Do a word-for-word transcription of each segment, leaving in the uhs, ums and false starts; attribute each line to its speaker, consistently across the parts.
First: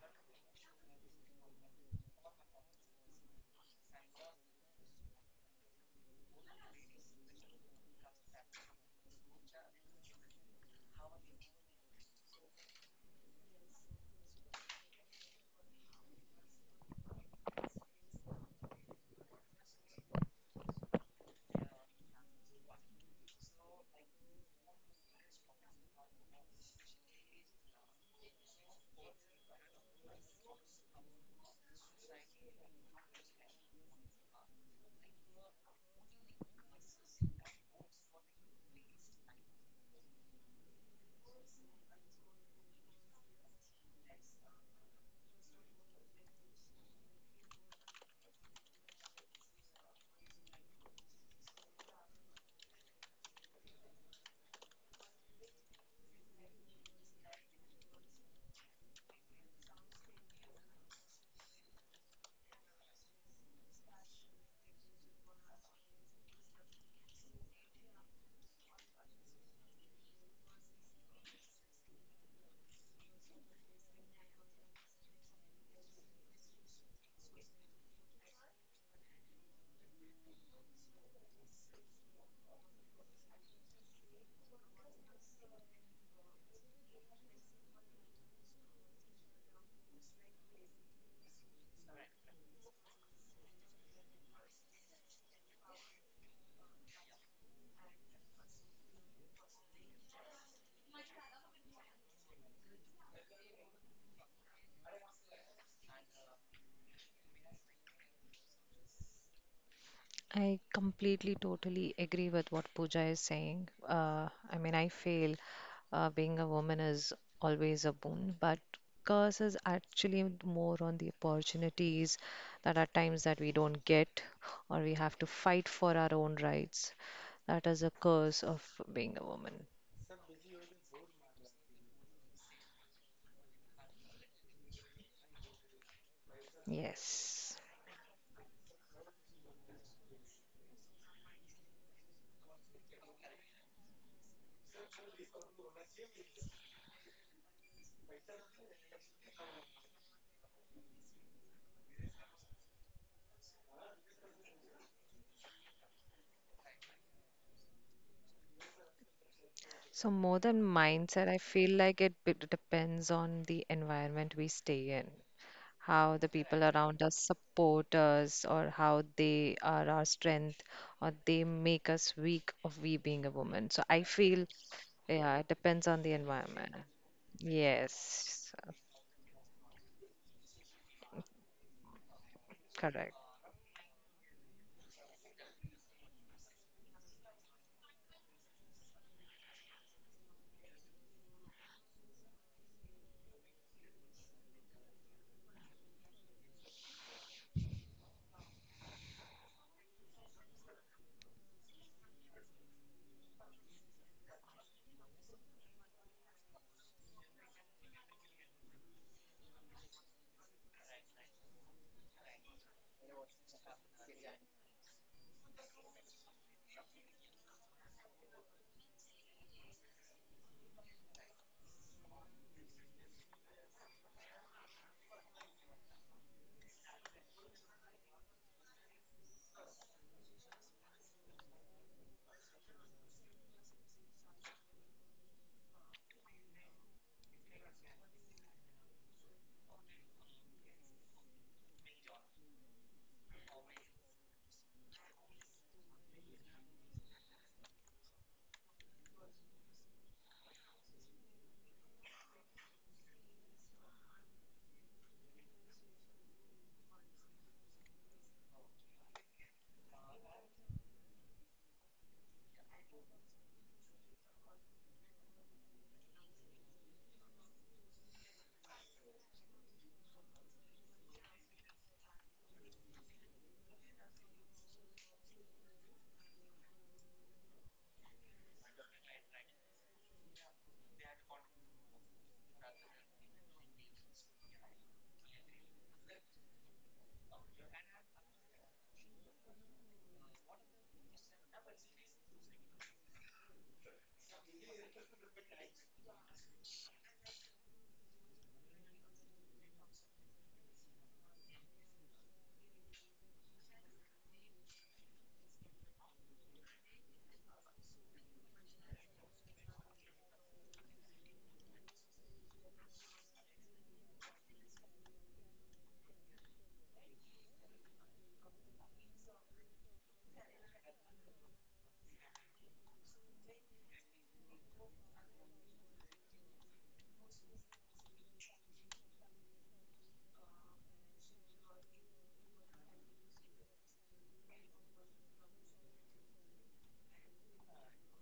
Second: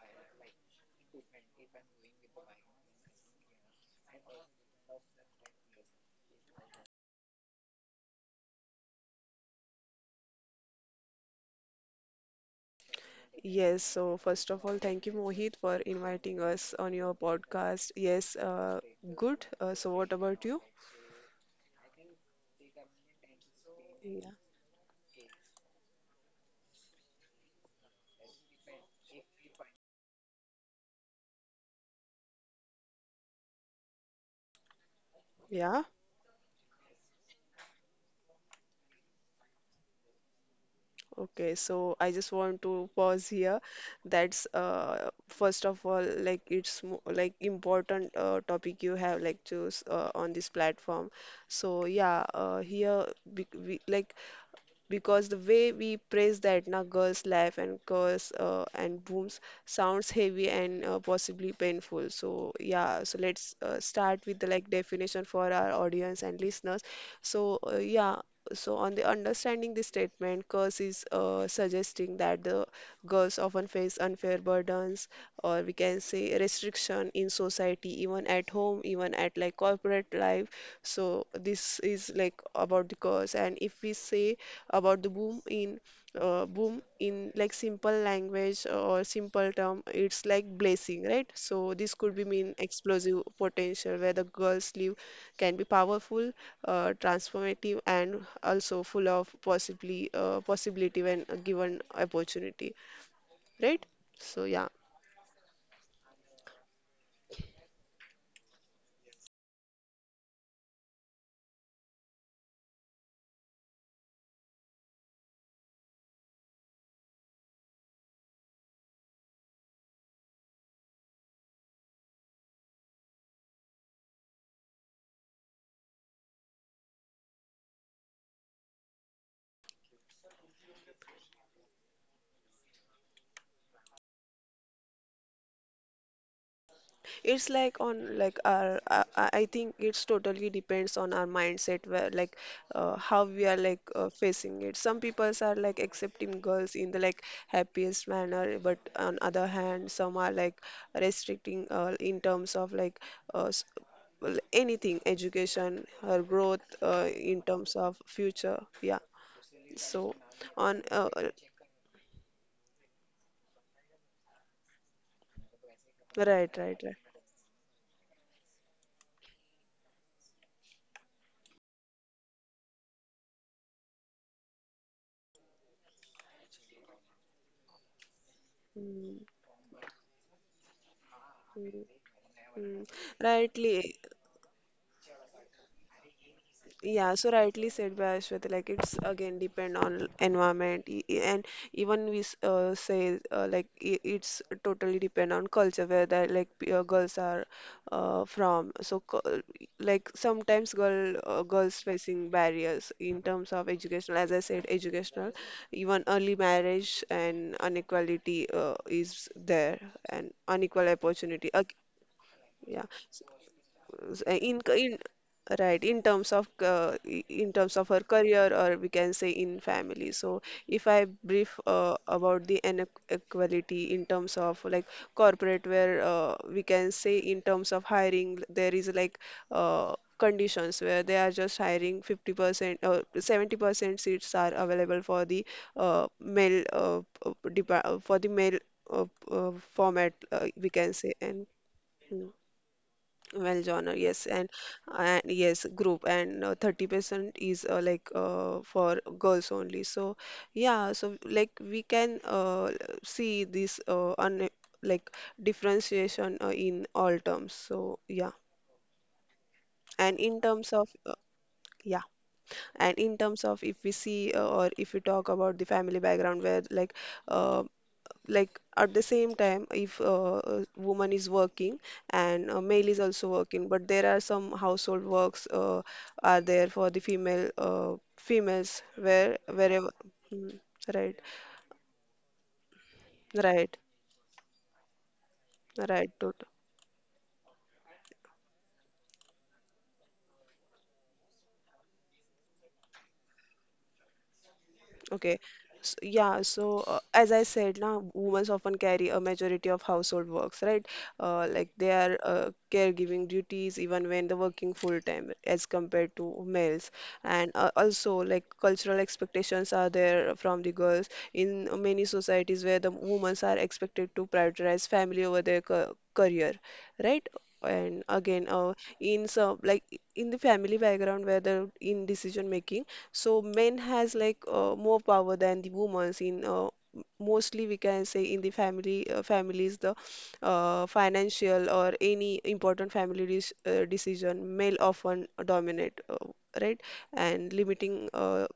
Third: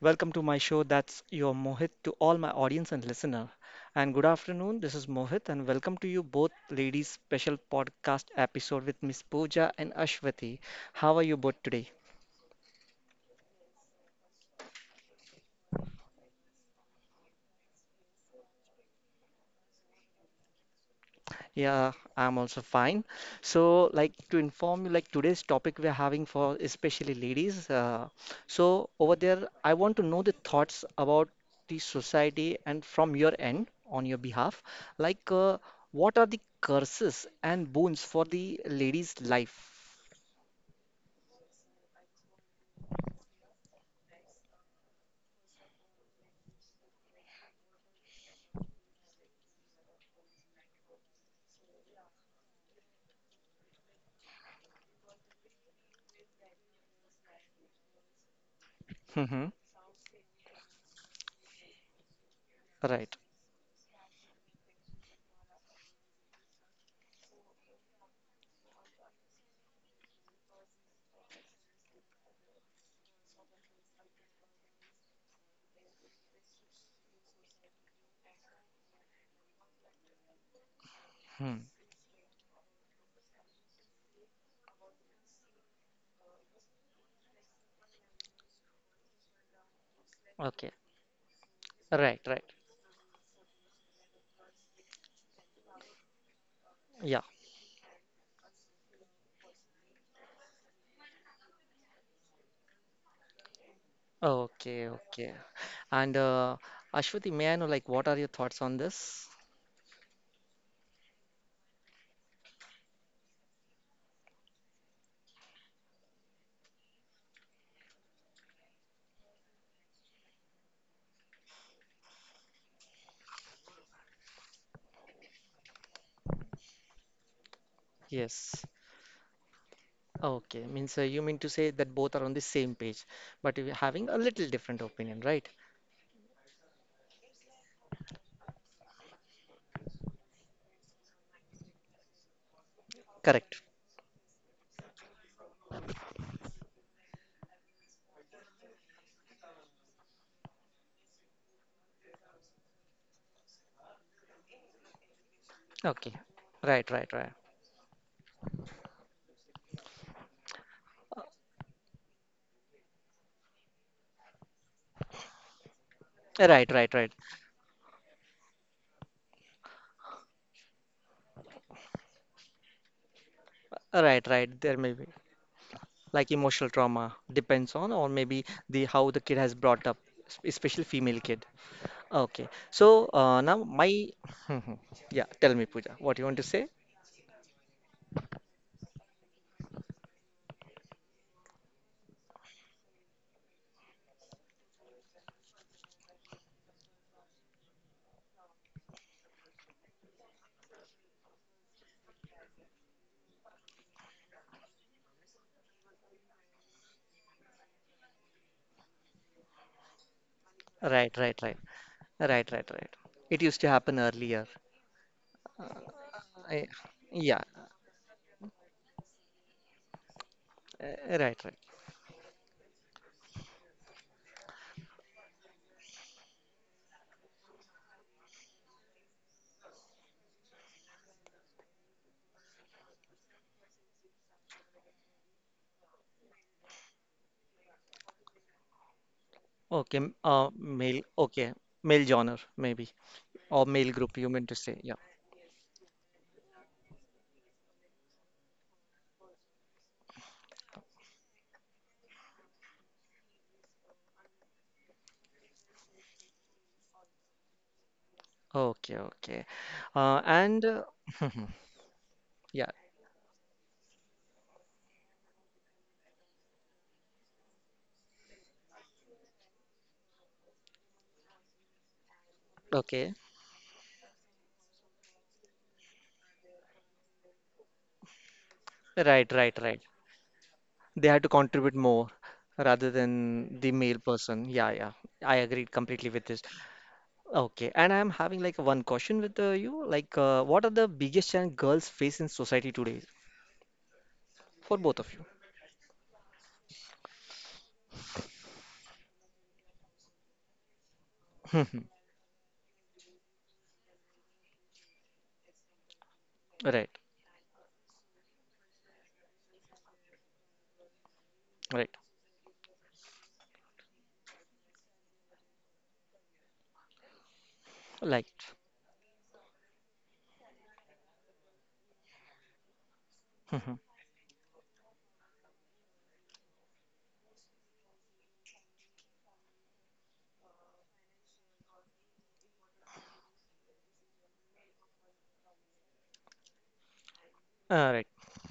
Speaker 1: welcome to my show. That's your Mohit to all my audience and listener. And good afternoon. This is Mohit, and welcome to you both ladies' special podcast episode with Miss Pooja and Ashwati. How are you both today?
Speaker 2: Yes, so first of all, thank you, Mohit, for inviting us on your podcast. Yes, uh, good. Uh, so, what about you?
Speaker 1: Yeah, I'm also fine. So, like
Speaker 2: Yeah.
Speaker 1: to inform you, like today's topic we're having for especially ladies. Uh, so, over there, I want to know the thoughts about the society and from your end, on your behalf. Like, uh,
Speaker 2: Yeah.
Speaker 1: what are the curses and boons for the lady's life?
Speaker 2: Okay. So, I just want to pause here. That's uh, first of all, like it's mo like important uh, topic you have like choose uh, on this platform. So, yeah, uh, here be we, like because the way we praise the Etna girl's life and curse uh, and booms
Speaker 1: Hmm.
Speaker 2: sounds heavy and uh, possibly painful. So yeah, so
Speaker 1: Right.
Speaker 2: let's uh, start with the like definition for our audience and listeners. So uh, yeah. So, on the understanding this statement, curse is uh, suggesting that the girls often face unfair burdens, or we can say restriction in society, even at home, even at like corporate life. So,
Speaker 1: Hmm.
Speaker 2: this is like about the curse. And if we say about the boom in uh, boom in like simple language or simple term, it's like
Speaker 1: Okay.
Speaker 2: blessing, right? So this could be
Speaker 1: Right,
Speaker 2: mean
Speaker 1: right.
Speaker 2: explosive potential where the girls live can be powerful, uh,
Speaker 1: Yeah.
Speaker 2: transformative, and also full of possibly uh, possibility when given opportunity, right? So yeah.
Speaker 1: Okay, okay. And uh, Ashwati, may I know, like, what are your thoughts on this?
Speaker 3: I completely, totally agree with what Pooja is saying. Uh, I mean, I feel uh, being a woman is always a boon, but curse is actually more on the opportunities that are times that we don't get, or we have to fight for our own rights. That is a curse
Speaker 1: Yes.
Speaker 3: of being a woman.
Speaker 1: Okay, means uh, you mean to say that both are on the same page, but you're having a little different opinion, right?
Speaker 2: It's
Speaker 3: Yes.
Speaker 2: like on like our I I- I think it's totally depends on our mindset, where like uh, how we are like
Speaker 1: Correct.
Speaker 2: uh, facing it. Some people are like accepting girls in the like happiest manner, but on other hand, some are like restricting uh, in terms of like uh, s- well, anything, education,
Speaker 1: Okay.
Speaker 2: her growth
Speaker 1: Right,
Speaker 2: uh,
Speaker 1: right, right.
Speaker 2: in terms of future. Yeah.
Speaker 3: So,
Speaker 2: So
Speaker 3: more than
Speaker 2: on uh,
Speaker 3: mindset,
Speaker 2: uh,
Speaker 3: I feel like it b- depends on the environment we stay in. How the
Speaker 2: Right,
Speaker 1: Right,
Speaker 3: people
Speaker 2: right,
Speaker 1: right,
Speaker 2: right.
Speaker 3: around
Speaker 1: right.
Speaker 3: us support us, or how they are our strength, or they make us weak of we being a woman. So I
Speaker 1: Right,
Speaker 3: feel,
Speaker 1: right. There may be
Speaker 3: yeah, it depends on the
Speaker 1: like emotional
Speaker 3: environment.
Speaker 1: trauma depends on, or maybe
Speaker 3: Yes,
Speaker 1: the how
Speaker 2: Mm,
Speaker 1: the kid has brought up, es- especially female kid. Okay.
Speaker 2: mm, mm.
Speaker 1: So
Speaker 3: correct.
Speaker 1: uh, now
Speaker 2: Rightly,
Speaker 1: my yeah, tell me, Pooja, what you want to say?
Speaker 2: yeah, so rightly said by Ashwath, like it's again depend on environment e- e- and even we s- uh, say uh, like i- it's totally depend on culture where that like p- uh, girls are uh, from. So cu- like sometimes girl uh, girls facing barriers in terms of educational, as I said, educational, even early marriage and inequality uh, is there and unequal
Speaker 1: Right,
Speaker 2: opportunity.
Speaker 1: right, right.
Speaker 2: Ag-
Speaker 1: Right, right,
Speaker 2: yeah,
Speaker 1: right. It used to happen
Speaker 2: in
Speaker 1: earlier.
Speaker 2: in right, in terms of
Speaker 1: I,
Speaker 2: uh, i- in
Speaker 1: yeah,
Speaker 2: terms of her career, or we can say in family. So if I
Speaker 1: uh,
Speaker 2: brief
Speaker 1: right, right.
Speaker 2: uh, about the inequality in terms of like corporate, where uh, we can say in terms of hiring, there is like uh, conditions where they are just hiring fifty percent or seventy percent seats are available for the uh, male uh, p- depa- for the male uh, p- uh, format,
Speaker 1: Okay, m-
Speaker 2: uh,
Speaker 1: uh,
Speaker 2: we can
Speaker 1: male.
Speaker 2: say, and
Speaker 1: Okay, male
Speaker 2: mm.
Speaker 1: genre maybe,
Speaker 2: Well,
Speaker 1: or
Speaker 2: genre,
Speaker 1: male
Speaker 2: yes,
Speaker 1: group. You
Speaker 2: and
Speaker 1: meant to say, yeah.
Speaker 2: and yes, group, and uh, thirty percent is uh, like uh, for girls only. So yeah, so like we can uh, see this uh, un like differentiation uh, in all terms. So yeah,
Speaker 1: Okay, okay.
Speaker 2: and in
Speaker 1: Uh,
Speaker 2: terms of
Speaker 1: and uh,
Speaker 2: uh, yeah,
Speaker 1: yeah,
Speaker 2: and in terms of if we see uh, or if we talk about the family background where like uh, like at the same time, if uh, a woman is working and a male is
Speaker 1: okay.
Speaker 2: also working, but there are some household works uh, are there for the female uh, females
Speaker 1: Right,
Speaker 2: where
Speaker 1: right, right.
Speaker 2: wherever. Mhm.
Speaker 1: They
Speaker 2: Right.
Speaker 1: had to contribute more rather than the
Speaker 2: right
Speaker 1: male person. Yeah, yeah. I agreed
Speaker 2: right
Speaker 1: completely with this.
Speaker 2: totally.
Speaker 1: Okay, and I'm having like one question with uh, you. Like, uh, what are the biggest challenge girls face in society today for both of you?
Speaker 2: Okay. So, yeah, so uh, as I said, now women often carry a majority of household works, right? Uh, like they are uh, caregiving duties even when they're working full time as compared to males.
Speaker 1: Right,
Speaker 2: And uh, also, like cultural expectations are there from the girls in
Speaker 1: right.
Speaker 2: many societies, where the women are expected to prioritize family over their ca- career, right? And
Speaker 1: Like,
Speaker 2: again, uh, in some like in the family background where the in decision making, so men
Speaker 1: all
Speaker 2: has like uh, more power than the women's in uh, m- mostly we can say in the family uh, families, the uh, financial or any important family dis- uh, decision, male often dominate, uh, right, and limiting
Speaker 1: right,
Speaker 2: uh,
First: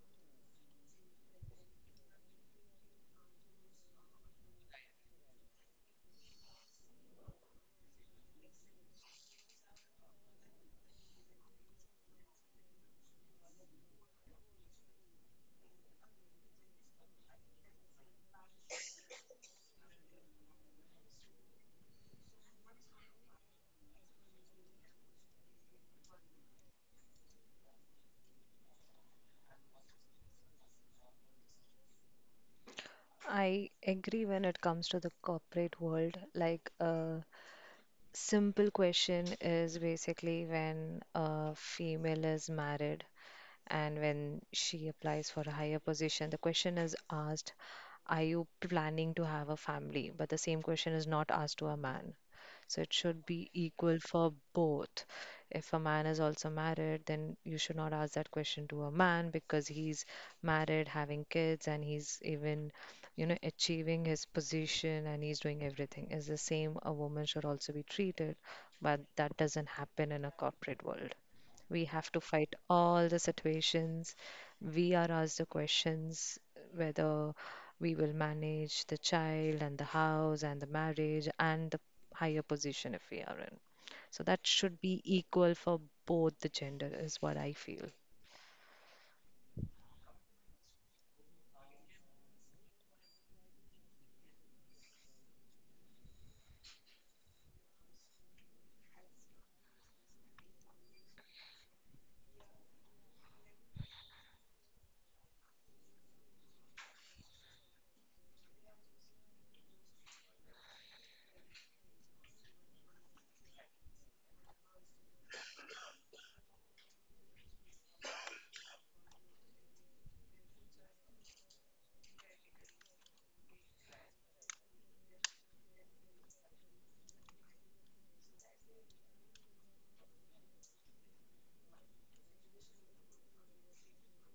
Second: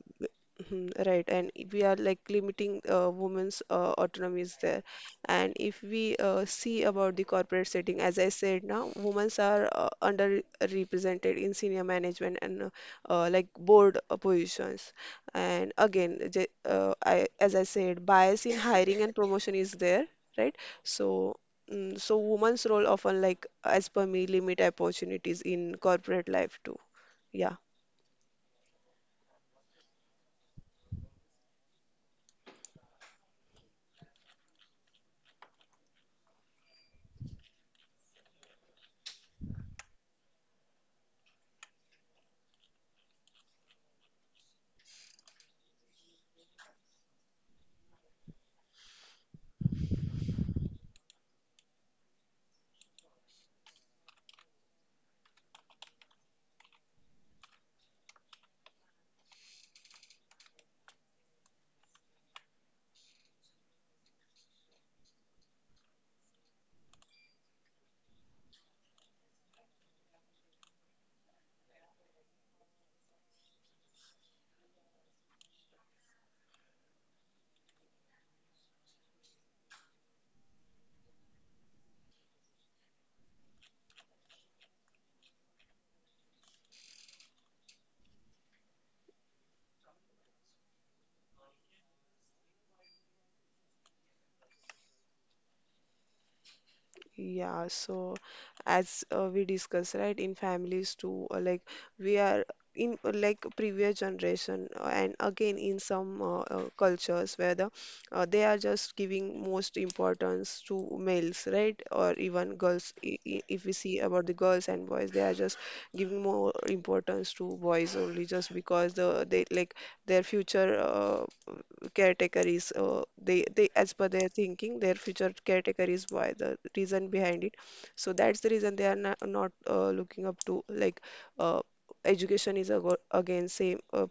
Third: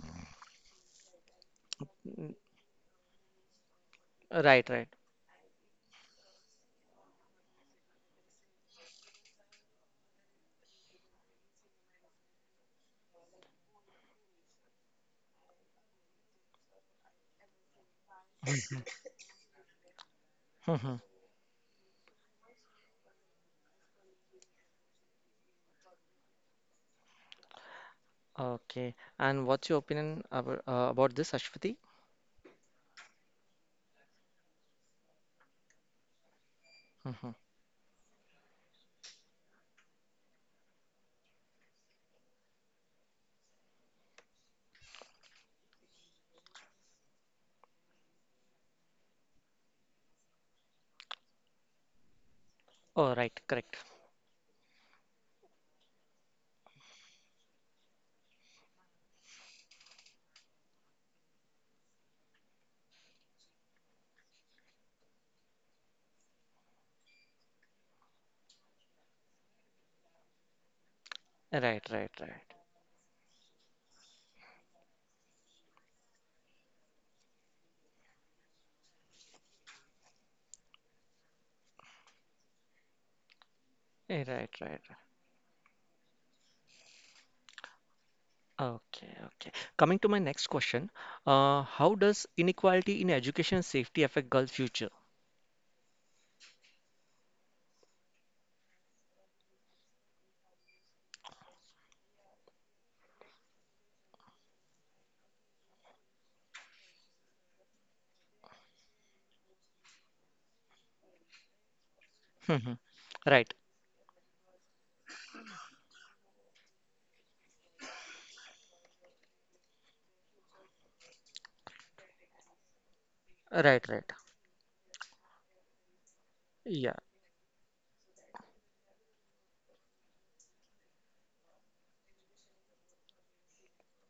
Speaker 2: Mhm. Right, and i- we are like limiting uh, women's uh, autonomy is there.
Speaker 1: right.
Speaker 2: And if we uh, see about the corporate setting, as I said, now women are uh, underrepresented in senior management and uh, uh, like board uh, positions. And again, j- uh, I, as I said, bias in hiring and promotion is there, right?
Speaker 1: Right.
Speaker 2: So, mm, so women's role often, like as per me, limit opportunities in corporate life too. Yeah.
Speaker 1: Okay. And what's your opinion about, uh, about this, Ashwati?
Speaker 3: I agree when it comes to the corporate world. Like a
Speaker 1: Hmm.
Speaker 3: simple question is basically when a female is married, and when she applies for a higher position, the question is asked, are you planning to have a family? But the same question is not asked to a man. So it
Speaker 1: Oh,
Speaker 3: should be
Speaker 1: right,
Speaker 3: equal
Speaker 1: correct.
Speaker 3: for both. If a man is also married, then you should not ask that question to a man because he's married, having kids, and he's even, you know, achieving his position and he's doing everything. It's the same a woman should also be treated, but that doesn't happen in a corporate world. We
Speaker 1: Right,
Speaker 3: have to
Speaker 1: right,
Speaker 3: fight
Speaker 1: right.
Speaker 3: all the situations. We are asked the questions whether we will manage the child and the house and the marriage and the higher position if we are in. So that
Speaker 1: Eh, right,
Speaker 3: should
Speaker 1: right.
Speaker 3: be
Speaker 1: Right.
Speaker 3: equal for both the gender, is what I feel.
Speaker 1: Okay, okay. Coming to my next question, uh, how does inequality in education and safety affect girls' future?
Speaker 2: Yeah, so as uh, we discuss, right, in families too, uh, like we are in uh, like previous generation, uh, and again in some uh, uh, cultures where the uh, they are just giving most importance to males, right, or even
Speaker 1: Hmm.
Speaker 2: girls. I I
Speaker 1: Right,
Speaker 2: If we see about the girls and boys, they are just giving more importance to boys only, just because the they like their future uh, categories uh, they they
Speaker 1: right,
Speaker 2: as
Speaker 1: right.
Speaker 2: per their thinking, their future caretaker is why the
Speaker 1: Yeah,
Speaker 2: reason behind it. So that's the reason they are not, not uh, looking up to like uh, education is ago- again same uh,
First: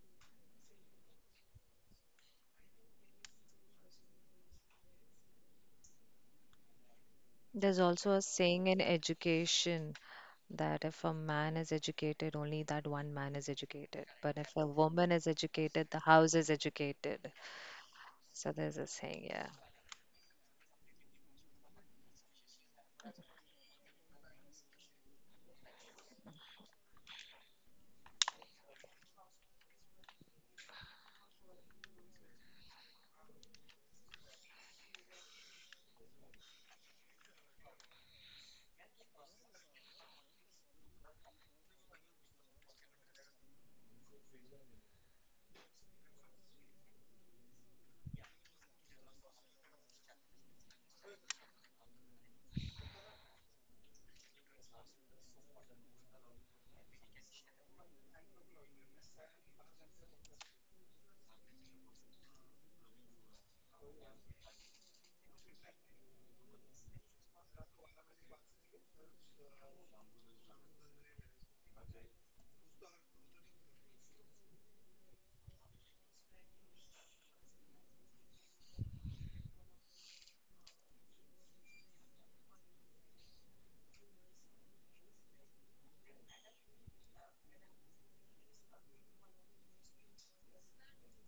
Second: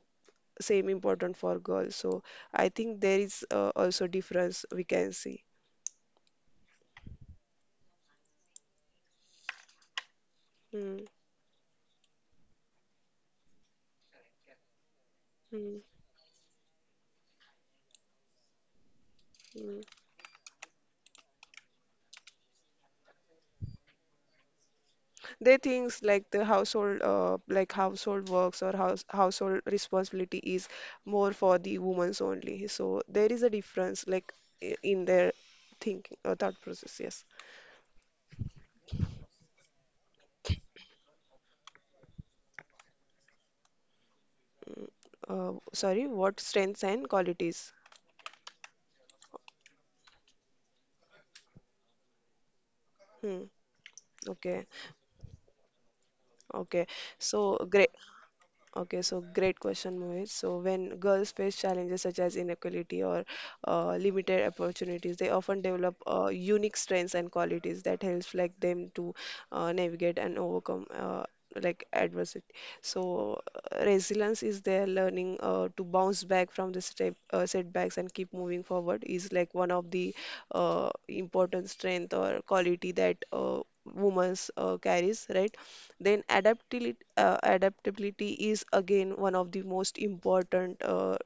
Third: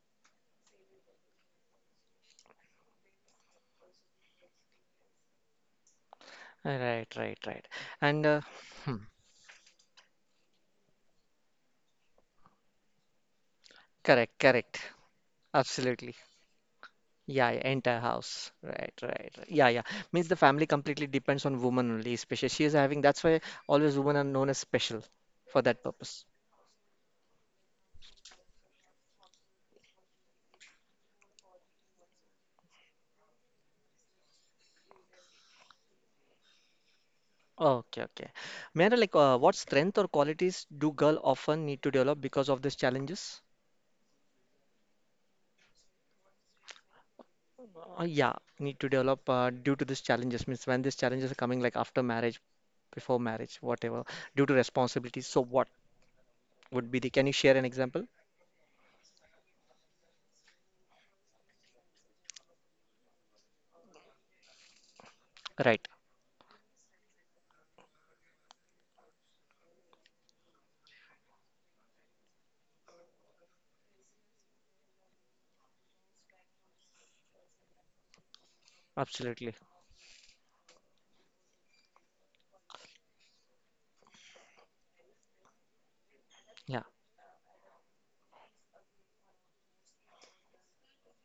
Speaker 2: same important for girls. So I think there is uh, also difference we can see.
Speaker 1: right, right, right.
Speaker 3: There's also a
Speaker 1: And uh,
Speaker 3: saying in
Speaker 1: hmm,
Speaker 3: education that if
Speaker 2: Mm,
Speaker 3: a man is educated, only that one man is educated.
Speaker 1: correct,
Speaker 3: But if a
Speaker 1: correct.
Speaker 3: woman is
Speaker 2: mm,
Speaker 3: educated, the
Speaker 1: Absolutely.
Speaker 3: house is educated.
Speaker 1: Yeah, yeah, entire house.
Speaker 3: So there's a
Speaker 1: Right,
Speaker 3: saying,
Speaker 1: right.
Speaker 3: yeah.
Speaker 1: Right. Yeah,
Speaker 2: mm.
Speaker 1: yeah. Means the family completely depends on woman only, especially she is having. That's why always women are known as special
Speaker 2: They
Speaker 1: for that
Speaker 2: thinks
Speaker 1: purpose.
Speaker 2: like the household, uh, like household works or house household responsibility is more for the women's only. So there is a difference, like i- in their thinking or thought process. Yes.
Speaker 1: Okay, okay. May like, uh, what strength or qualities do girl often need to develop because of these challenges?
Speaker 2: Uh, sorry, what strengths and qualities?
Speaker 1: Uh, yeah, need to develop uh, due to these challenges. Means when these challenges are coming, like after marriage, before
Speaker 2: Hmm.
Speaker 1: marriage, whatever, due to
Speaker 2: Okay.
Speaker 1: responsibilities. So what
Speaker 2: Okay.
Speaker 1: would be the? Can you
Speaker 2: So
Speaker 1: share an
Speaker 2: great.
Speaker 1: example?
Speaker 2: Okay, so great question, Mohit. So when girls face challenges such as inequality or uh, limited opportunities, they often
Speaker 1: Right.
Speaker 2: develop uh, unique strengths and qualities that helps like them to uh, navigate and overcome uh, like adversity. So uh, resilience is their learning uh, to bounce back from the step, uh, setbacks and keep moving forward is
Speaker 1: Absolutely.
Speaker 2: like one of the uh, important strength or quality that uh, women's uh, carries, right? Then
Speaker 1: Yeah.
Speaker 2: adaptability, uh, adaptability is again one of the most important uh,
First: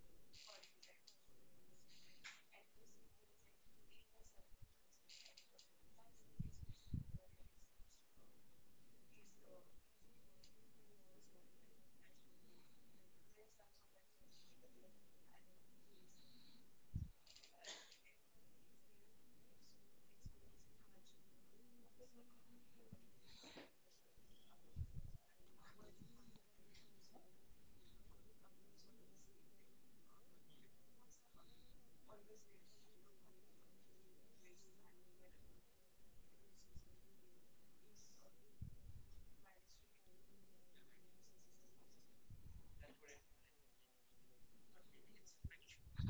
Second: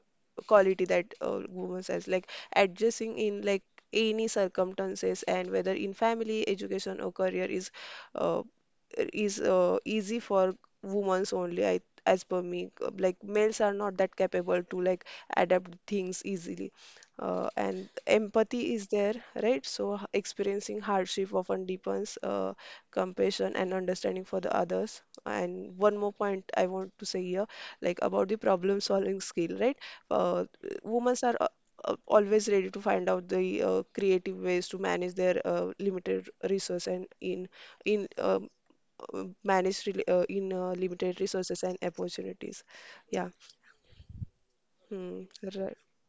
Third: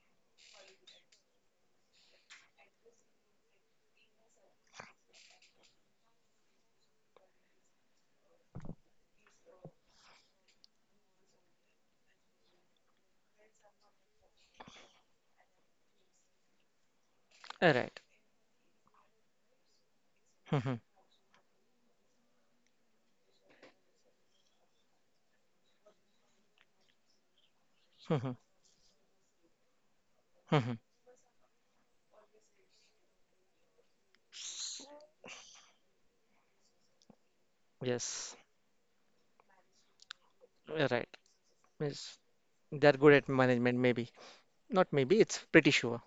Speaker 2: quality that uh, women has, like adjusting in like any circumstances, and whether in family, education, or career is uh, is uh, easy for women's only, I, as per me. Uh, like males are not that capable to like adapt things easily, uh,
Speaker 1: All
Speaker 2: and empathy is there, right? So h- experiencing hardship often deepens uh, compassion and understanding for the others. And one more point I want to say here, like about
Speaker 1: right.
Speaker 2: the problem solving skill, right? uh, Women are uh, uh, always ready to find out the uh, creative ways to manage their uh, limited resource and in in
Speaker 1: Yes.
Speaker 2: um, uh, manage rela- uh, in uh,
Speaker 1: Yeah, right.
Speaker 2: limited resources and
Speaker 1: Yes.
Speaker 2: opportunities.
Speaker 1: They're good
Speaker 2: Yeah.
Speaker 1: at management, maybe. Not
Speaker 2: Hmm.
Speaker 1: maybe, it's pretty
Speaker 2: Right.
Speaker 1: sure.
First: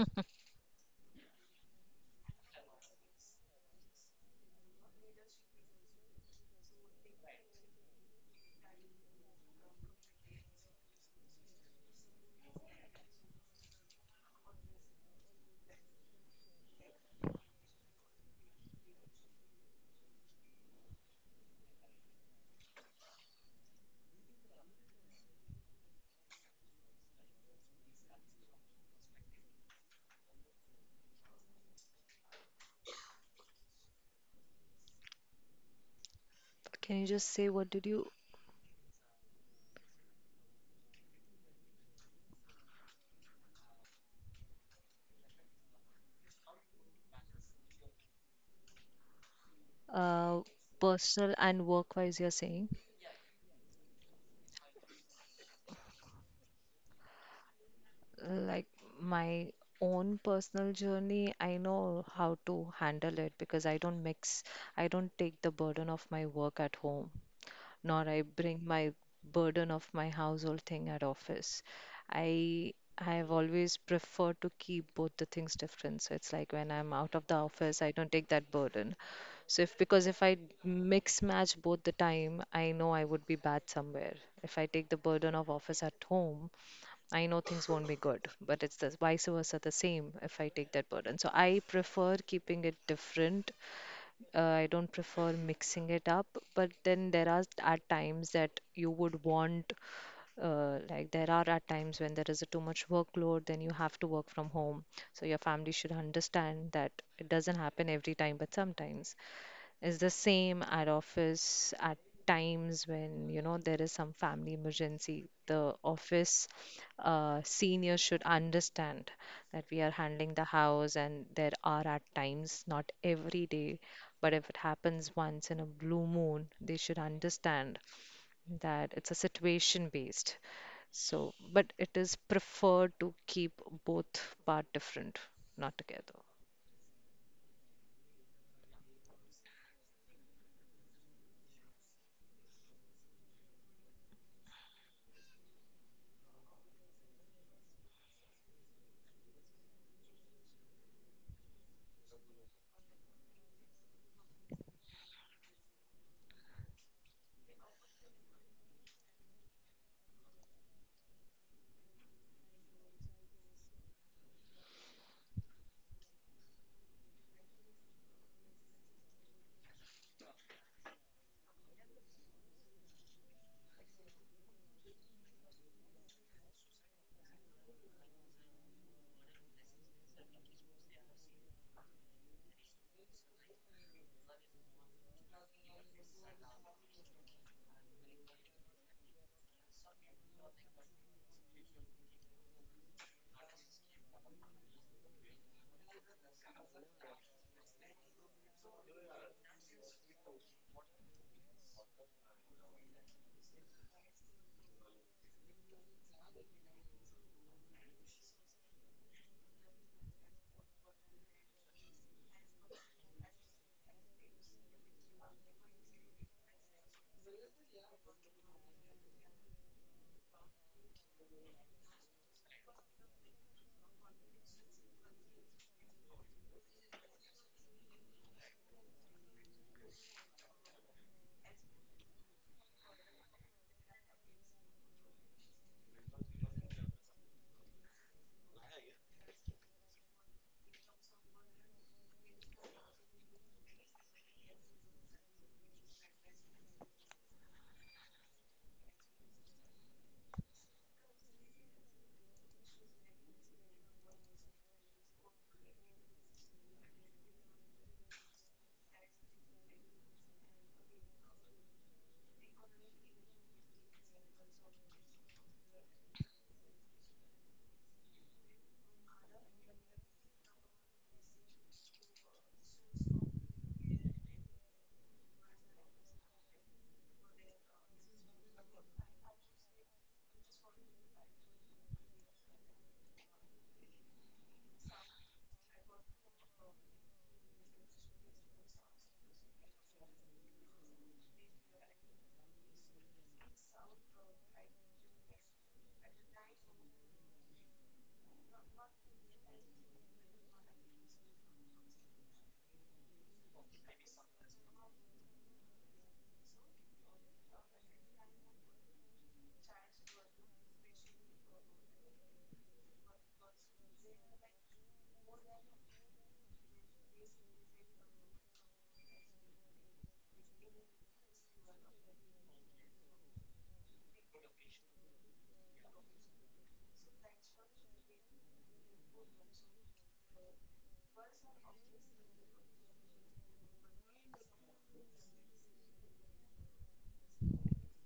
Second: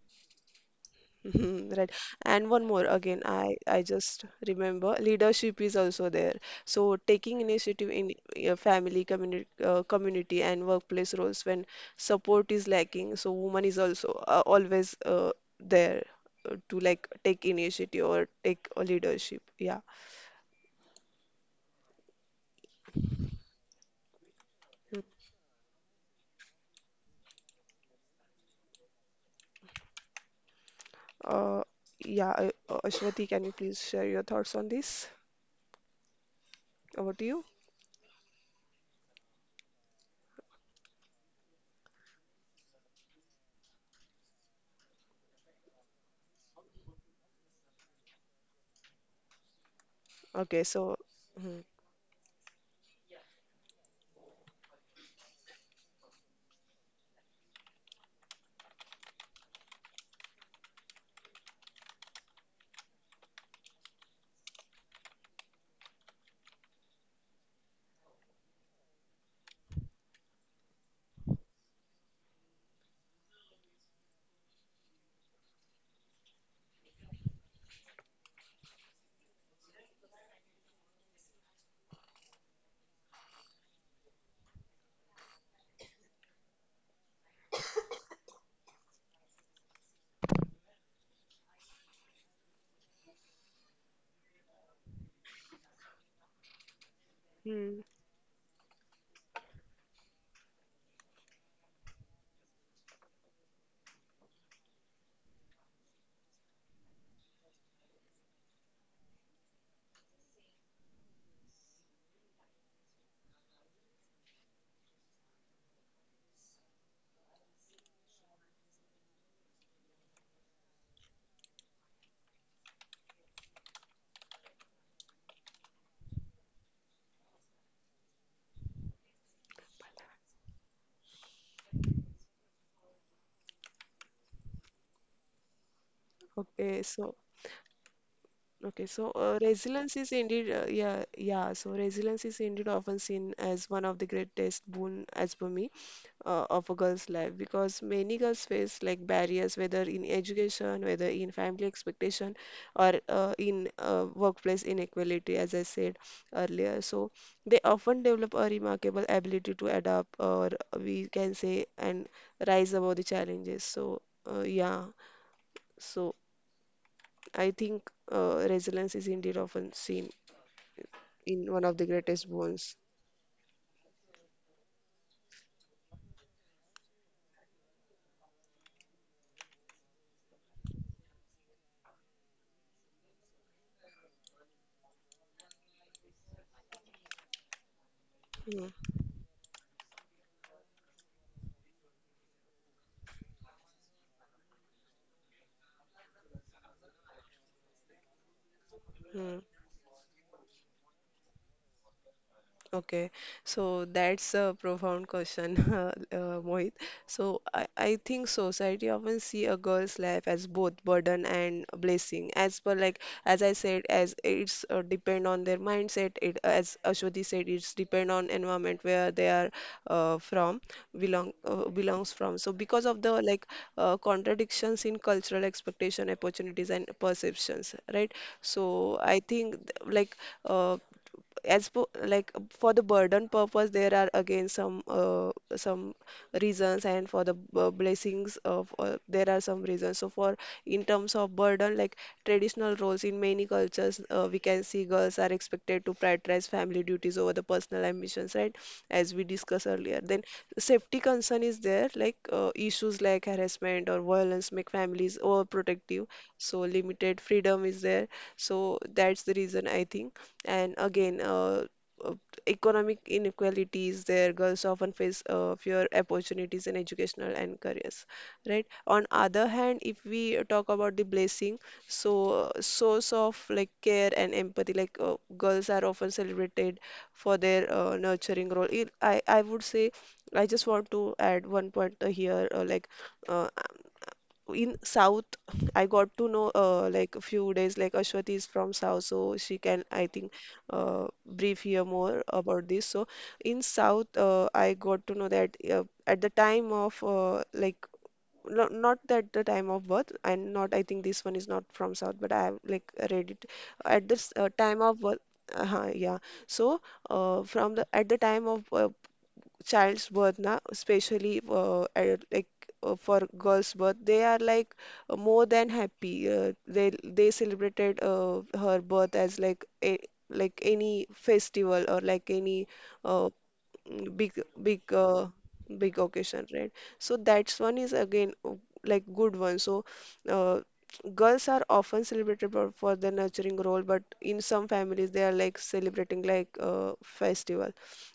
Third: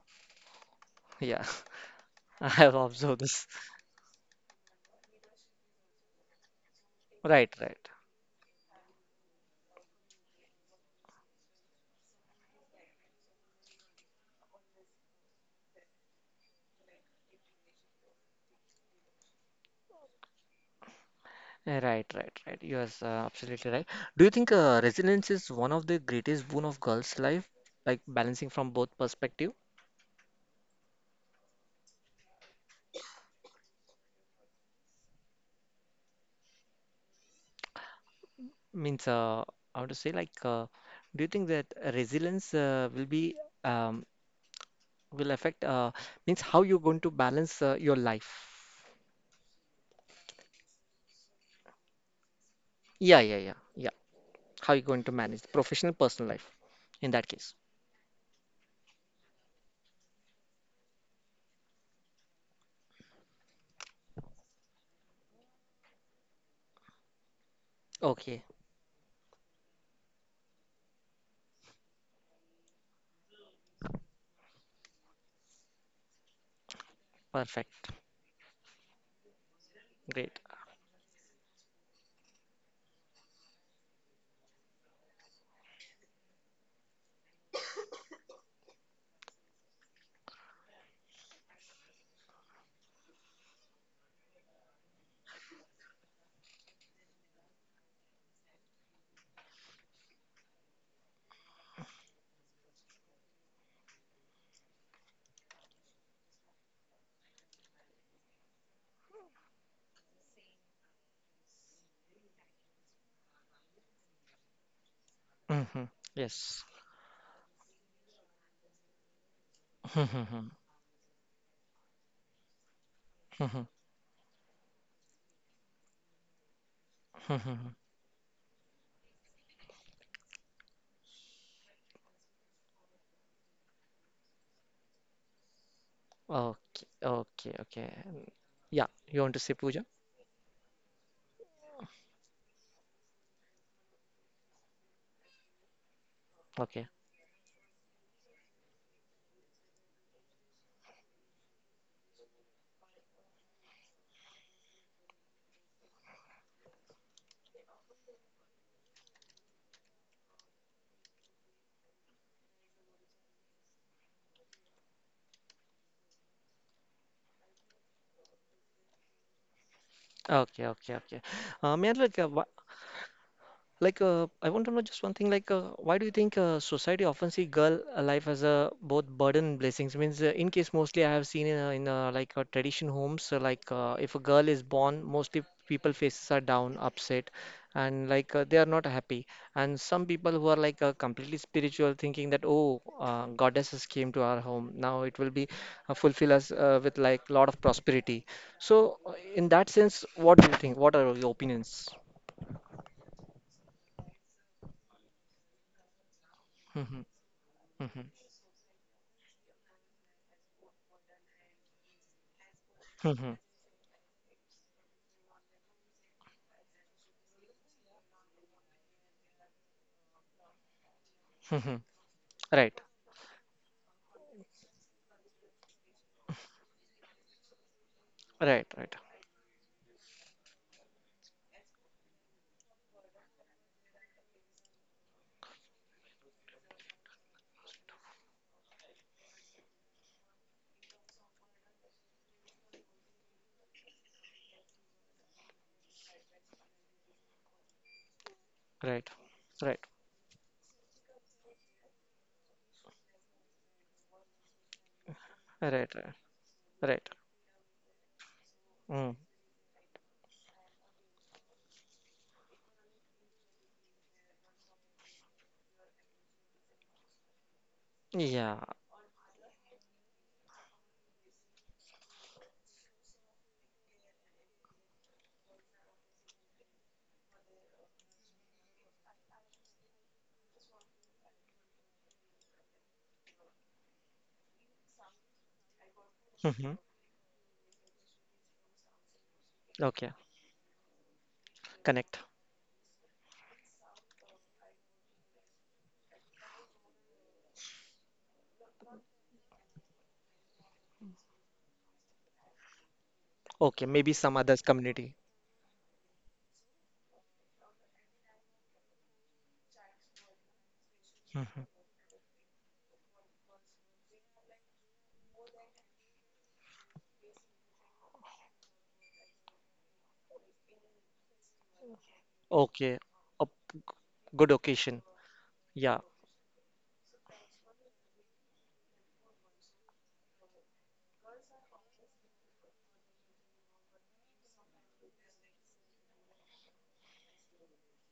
Speaker 1: Yeah,
Speaker 2: Mhm. Right.
Speaker 1: I
Speaker 2: And one
Speaker 1: have
Speaker 2: more,
Speaker 1: observed
Speaker 2: again,
Speaker 1: this.
Speaker 2: I I just remember, leadership is also there. So taking
Speaker 1: Right, right.
Speaker 2: initiative in your family, community, uh, community and workplace roles when support is lacking, so woman is also uh, always uh, there uh, to like take initiative or take a leadership. Yeah.
Speaker 1: Uh, Right, right, right. Yes, uh, absolutely right. Do you think uh, resilience is one of the greatest boon of girls' life? Like balancing from both perspective?
Speaker 2: Uh, yeah, uh, uh, Ashwati, can you please share your thoughts on this?
Speaker 3: Can you
Speaker 2: Over to
Speaker 3: just
Speaker 2: you.
Speaker 3: say what did you
Speaker 1: Means, uh, I want to say, like, uh, do you think that resilience uh, will be, um, will affect, uh, means how you're going to balance uh, your life?
Speaker 3: uh,
Speaker 2: Okay, so
Speaker 3: personal
Speaker 2: hmm,
Speaker 3: and work-wise, you're saying,
Speaker 1: Yeah, yeah, yeah, yeah. How you're going to manage the professional, personal life in that case?
Speaker 3: like my own personal journey, I know how to handle it because I don't mix, I don't take the burden of my work at home. Nor I
Speaker 1: Okay,
Speaker 3: bring my burden of my household thing at office. I I have always preferred to keep both the things different. So it's like when I'm out of the
Speaker 1: perfect.
Speaker 3: office, I don't take that burden. So if because if
Speaker 1: Great.
Speaker 3: I mix match both the time, I know I would be bad somewhere. If I take the burden of office at home, I know things won't be good. But it's the vice versa the same if I take that burden. So I prefer keeping it different, uh, I don't prefer mixing it up, but then there are
Speaker 2: hmm,
Speaker 3: at times that you would want, uh, like there are at times when there is a too much workload, then you have to work from home. So your family should understand that it doesn't happen every time, but sometimes is the same at office at times when you know there is some family emergency, the
Speaker 1: Hmm.
Speaker 3: office
Speaker 1: Yes.
Speaker 3: uh, senior should understand that we are handling the
Speaker 1: Mhm.
Speaker 3: house and there are at times not every
Speaker 1: Mhm.
Speaker 3: day, but if it happens once in a blue moon they should
Speaker 1: Mhm.
Speaker 3: understand that it's a situation based. So but it is preferred to keep both part different, not together.
Speaker 2: okay,
Speaker 1: Okay,
Speaker 2: so
Speaker 1: okay, okay.
Speaker 2: okay,
Speaker 1: Yeah,
Speaker 2: so
Speaker 1: you
Speaker 2: uh,
Speaker 1: want to say Pooja?
Speaker 2: resilience is indeed, uh, yeah, yeah. So resilience is indeed often seen as one of the greatest boon, as per me, uh, of a
Speaker 1: Okay,
Speaker 2: girl's life, because many girls face like barriers, whether in education, whether in family expectation, or uh, in uh, workplace inequality, as I said earlier. So they often develop a remarkable ability to adapt, or we can say, and rise above the challenges. So uh, yeah, so I think uh, resilience is indeed often seen
Speaker 1: okay, okay, okay.
Speaker 2: in one
Speaker 1: Uh,
Speaker 2: of
Speaker 1: may
Speaker 2: the
Speaker 1: I like, uh,
Speaker 2: greatest boons.
Speaker 1: Like, uh, I want to know just one thing. Like, uh, why do you think uh, society often see girl uh, life as a both burden and blessings? Means, uh, in case mostly I have seen in, uh, in uh, like uh, tradition homes, uh, like uh, if a girl is born, mostly people faces are down, upset, and like uh, they are
Speaker 2: Mm,
Speaker 1: not happy. And some people who are like uh, completely spiritual, thinking that oh, uh, goddesses came to our home, now it will be uh, fulfill us uh, with like lot of prosperity. So, uh, in
Speaker 2: mm.
Speaker 1: that sense, what do you think? What are your opinions?
Speaker 2: Okay, so that's a profound question, uh, Mohit.
Speaker 1: Hmm.
Speaker 2: So I,
Speaker 1: Hmm.
Speaker 2: I think society often see a girl's life as both burden and a blessing. As per, like
Speaker 1: Hmm.
Speaker 2: as I said, as it's uh, depend on their mindset. It, as Ashwati said, it's depend on environment where they are uh, from belong uh,
Speaker 1: Mhm.
Speaker 2: belongs from. So
Speaker 1: Right,
Speaker 2: because of the like uh, contradictions in cultural expectation, opportunities, and perceptions, right?
Speaker 1: right,
Speaker 2: So
Speaker 1: right,
Speaker 2: I think th- like uh, as po like uh, for the burden purpose, there are again some uh, some reasons, and for the b- blessings of uh, there are some reasons. So for, in terms of burden, like traditional roles in many cultures, uh, we can see girls are expected to prioritize family duties over the personal ambitions, right, as
Speaker 1: right,
Speaker 2: we discussed
Speaker 1: right,
Speaker 2: earlier. Then safety concern is there, like uh, issues like harassment or violence make families
Speaker 1: right,
Speaker 2: overprotective,
Speaker 1: right,
Speaker 2: so limited
Speaker 1: right.
Speaker 2: freedom is there. So that's the
Speaker 1: Mm.
Speaker 2: reason I think. And again, uh, uh, economic inequalities there. Girls often face uh, fewer opportunities in educational and careers,
Speaker 1: Yeah.
Speaker 2: right? On other hand, if we talk about the blessing, so uh, source of like care and empathy, like uh, girls are often celebrated for their uh, nurturing role. It, I I would say I just want to add one point uh, here, uh, like. Uh, in South, I got to know
Speaker 1: Hmm.
Speaker 2: uh, like a few days, like Ashwati is from South, so she can, I
Speaker 1: Okay.
Speaker 2: think, uh, brief here more
Speaker 1: Connect.
Speaker 2: about this. So in South, uh, I got to know that uh, at the time of uh, like no, not at the time of birth, and not I think this one is not from South, but I have like read it at
Speaker 1: Okay.
Speaker 2: this
Speaker 1: Maybe
Speaker 2: uh,
Speaker 1: some
Speaker 2: time
Speaker 1: others
Speaker 2: of birth.
Speaker 1: community.
Speaker 2: Uh yeah. So uh, from the at the time of uh, child's birth na, especially uh,
Speaker 1: Mhm.
Speaker 2: uh, like uh, for girl's birth they are like uh, more than happy, uh, they they celebrated uh, her birth as like a like any festival or like any
Speaker 1: Okay.
Speaker 2: uh,
Speaker 1: A
Speaker 2: mm, big
Speaker 1: good
Speaker 2: big
Speaker 1: occasion.
Speaker 2: uh, big
Speaker 1: Yeah.
Speaker 2: occasion, right? So that's one is again uh, like good one. So uh, girls are often celebrated for, for their nurturing role, but in some families they are like celebrating like uh, festival.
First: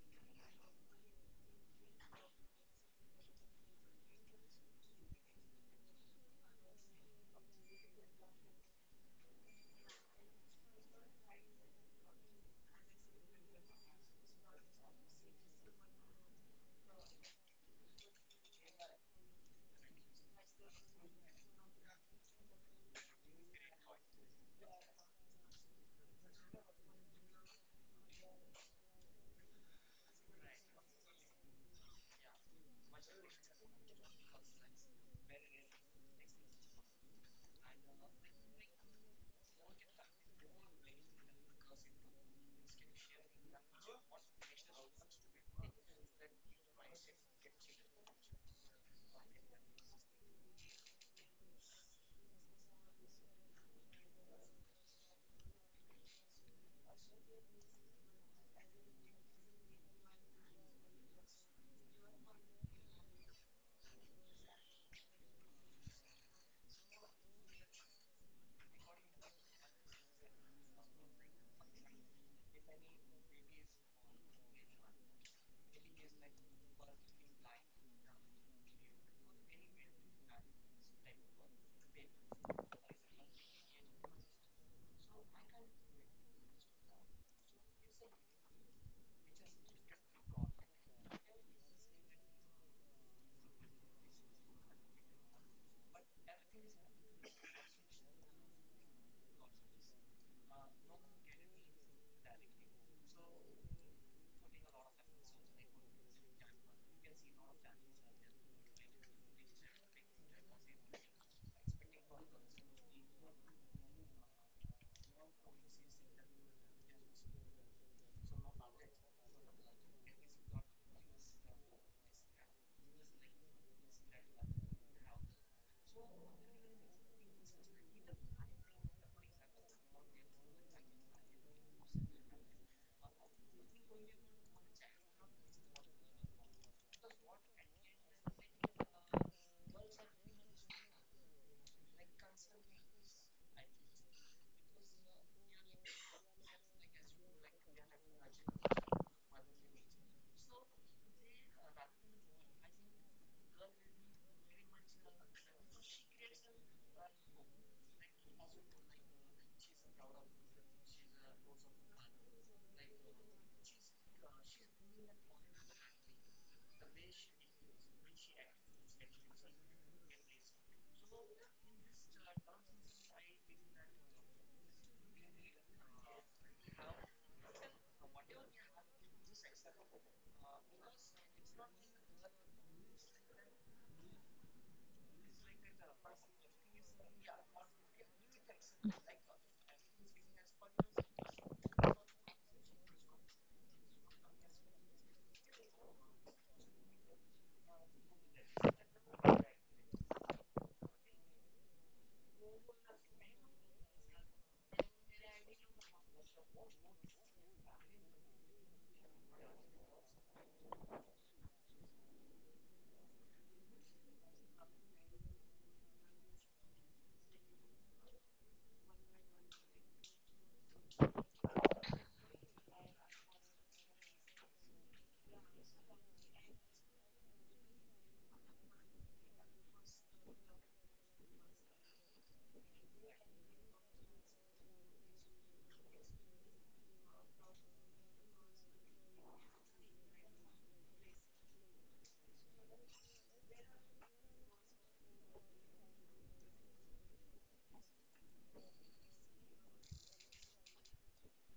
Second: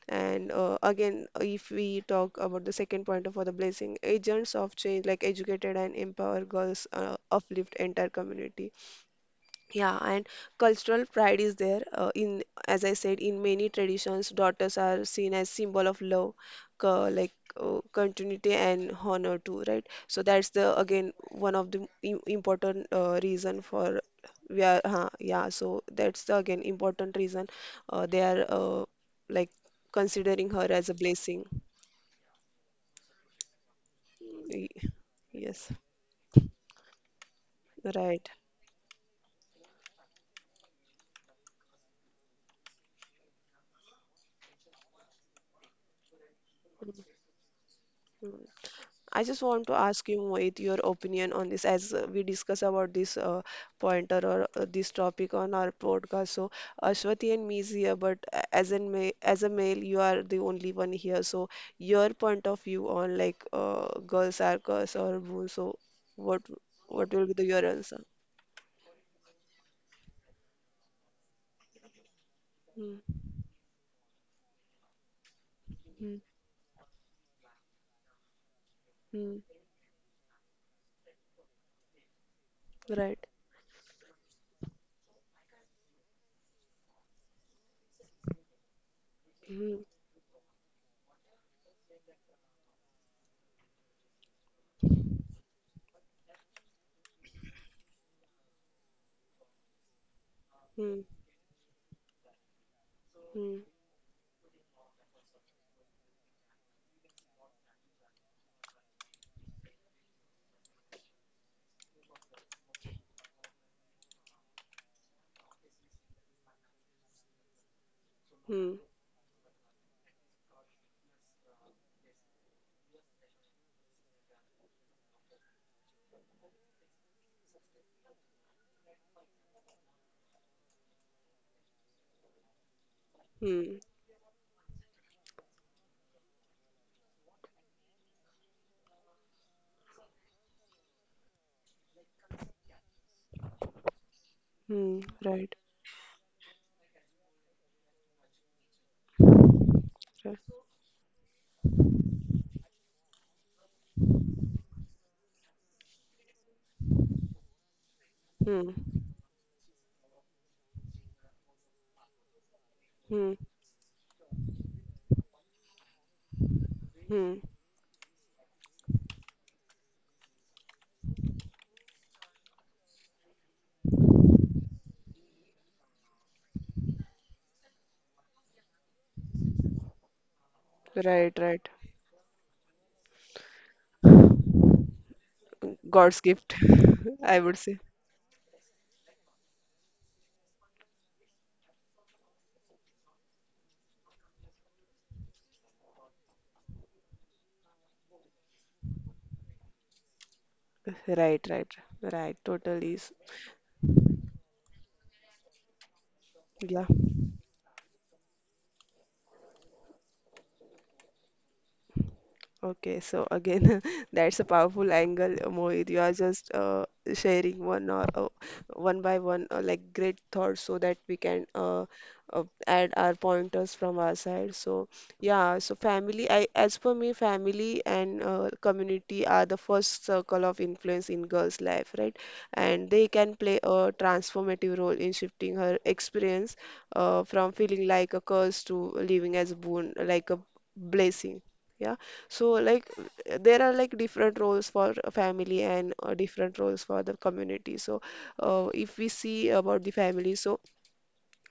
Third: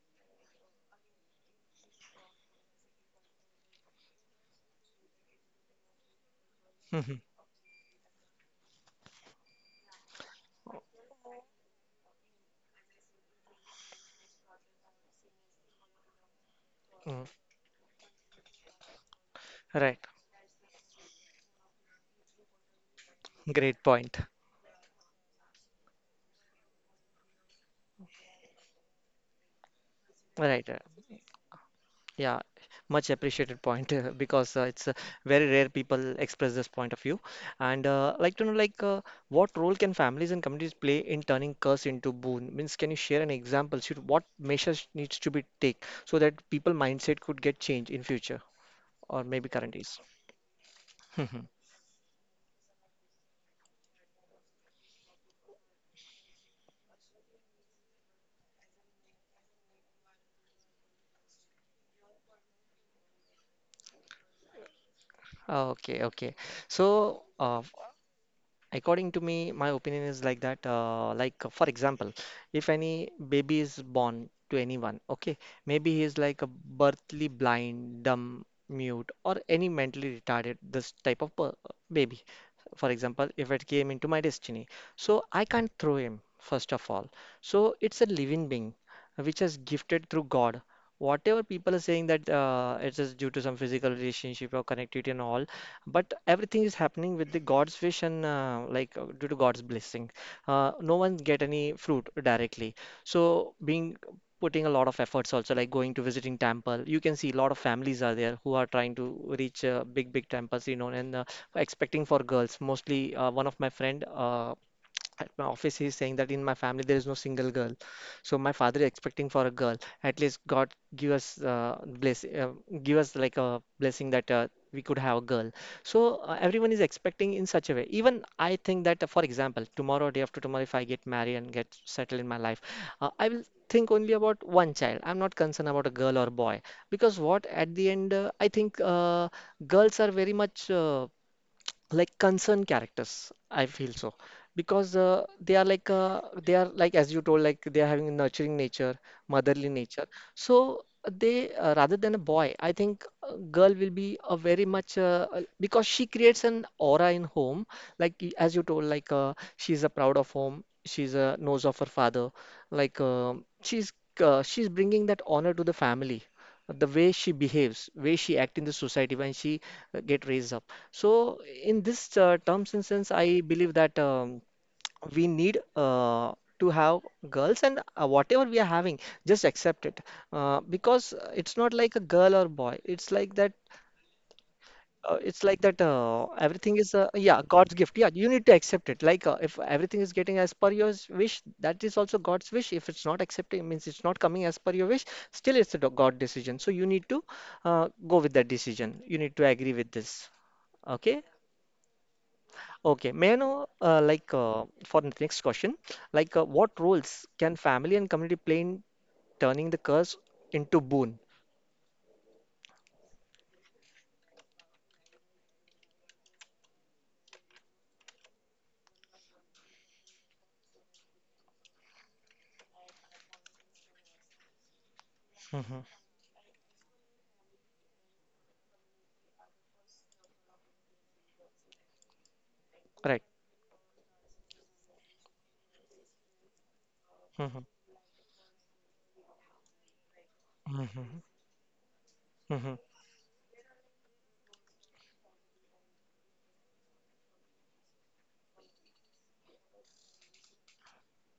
Speaker 2: And uh, again if we talk about the second point for the blessing agents of change, like educated and empower girls uh,
Speaker 1: Hmm.
Speaker 2: uplift entire community. Yeah, and cultural pride is there. Uh, in, as I said, in many traditions, daughters are seen as symbol of love, co- like uh, continuity and honor too, right?
Speaker 1: Right.
Speaker 2: So that's the again one of the im- important uh, reason
Speaker 1: Great
Speaker 2: for
Speaker 1: point.
Speaker 2: we are huh, yeah. So that's the again important reason uh, they are uh, like considering
Speaker 1: Right.
Speaker 2: her
Speaker 1: Right.
Speaker 2: as a blessing.
Speaker 1: Yeah, much appreciated point uh, because uh,
Speaker 2: Y-
Speaker 1: it's uh, very rare
Speaker 2: Yes,
Speaker 1: people express this point of view. And uh,
Speaker 2: right.
Speaker 1: like to know, like, uh, what role can families and communities play in turning curse into boon? Means, can you share an example? Should what measures needs to be take so that people mindset could get changed in future
Speaker 2: Hmm.
Speaker 1: or
Speaker 2: I
Speaker 1: maybe
Speaker 2: just
Speaker 1: current
Speaker 2: want to
Speaker 1: days?
Speaker 2: ask you, Mohit, your opinion on this as uh, we discuss about this uh, pointer or uh, this topic on our podcast. So, Ashwati and me is here, but a- as in ma as a male, you are the only one here. So, your point of view on like uh, girls are cursed or boo. So,
Speaker 1: Okay, okay.
Speaker 2: what
Speaker 1: So,
Speaker 2: what will be
Speaker 1: uh,
Speaker 2: the your answer?
Speaker 1: according to me, my opinion is like that. Uh, like, for example, if any
Speaker 2: Hmm,
Speaker 1: baby is born to anyone, okay, maybe he is
Speaker 2: hmm,
Speaker 1: like a birthly blind, dumb, mute, or
Speaker 2: hmm,
Speaker 1: any mentally retarded, this type of per baby, for example,
Speaker 2: right.
Speaker 1: if it came into my destiny. So I can't throw him, first of all. So it's a living being which is
Speaker 2: Hmm,
Speaker 1: gifted through God. Whatever people are saying that uh, it is due to some physical relationship or connectivity and all, but everything is happening with the God's wish and uh, like uh, due to God's blessing. Uh, no
Speaker 2: hmm,
Speaker 1: one get any fruit directly. So
Speaker 2: hmm,
Speaker 1: being putting a lot of efforts also like going to visiting temple, you can see a lot of families are there who are trying to reach uh, big big temples, you know, and uh, expecting for girls. Mostly, uh, one of my friend uh, at my office, he's saying that in my family there is no single girl, so my father is
Speaker 2: hmm,
Speaker 1: expecting for a girl. At least God give us uh, bless, uh, give us like a blessing that uh, we could have a girl. So uh, everyone is expecting in such a way. Even I think that, uh, for example, tomorrow, day after tomorrow, if I get married and get settled in my life, uh, I will think
Speaker 2: hmm,
Speaker 1: only about one child. I'm not concerned about a girl or boy because what at the end, uh, I think uh, girls are very much. Uh, like concerned characters I feel, so because
Speaker 2: hmm,
Speaker 1: uh, they are
Speaker 2: right.
Speaker 1: like uh, they are like as you told, like they are having a nurturing nature, motherly nature,
Speaker 2: Right.
Speaker 1: so they uh, rather than a boy, I think a girl will be a very much uh, uh, because she creates an aura in home, like y- as you told,
Speaker 2: Hmm,
Speaker 1: like uh, she's a proud of home, she's a knows of her father, like um
Speaker 2: hmm,
Speaker 1: she's uh, she's bringing that honor to the family, the way she
Speaker 2: hmm,
Speaker 1: behaves, way she act in the society when she uh, get raised up. So, in this uh, terms and sense, I believe that um, we need uh, to have girls, and uh, whatever we are having, just accept it, uh, because uh, it's not
Speaker 2: right,
Speaker 1: like a
Speaker 2: right.
Speaker 1: girl or boy. It's like that. Uh, it's like that. Uh,
Speaker 2: God's
Speaker 1: everything
Speaker 2: gift,
Speaker 1: is uh, yeah, God's
Speaker 2: I would
Speaker 1: gift. Yeah,
Speaker 2: say.
Speaker 1: you need to accept it. Like uh, if everything is getting as per your s- wish, that is also God's wish. If it's not accepting, means it's not coming as per your wish. Still, it's a do- God decision. So you need to uh, go with that decision. You need to agree with this. Okay.
Speaker 2: Right, right, right. Totally.
Speaker 1: Okay,
Speaker 2: s-
Speaker 1: may I know, uh, like, uh, for the next question, like, uh,
Speaker 2: Yeah.
Speaker 1: what roles can family and community play in turning the curse into boon?
Speaker 2: Okay, so again, that's a powerful angle, uh, Mohit. You are just uh, sharing one or uh, one by one, uh, like great thoughts, so that we can uh, uh, add our pointers from our side. So yeah, so
Speaker 1: Mhm,
Speaker 2: family, I as per me, family and uh, community are the first circle of influence in girls' life, right? And they
Speaker 1: right,
Speaker 2: can play a transformative role in shifting her experience uh, from
Speaker 1: mhm,
Speaker 2: feeling like a curse to living as a boon, like a
Speaker 1: mhm,
Speaker 2: blessing. Yeah. So, like,
Speaker 1: mhm,
Speaker 2: uh, there are like different roles for a family and uh, different roles for the community. So, uh, if we see about the family, so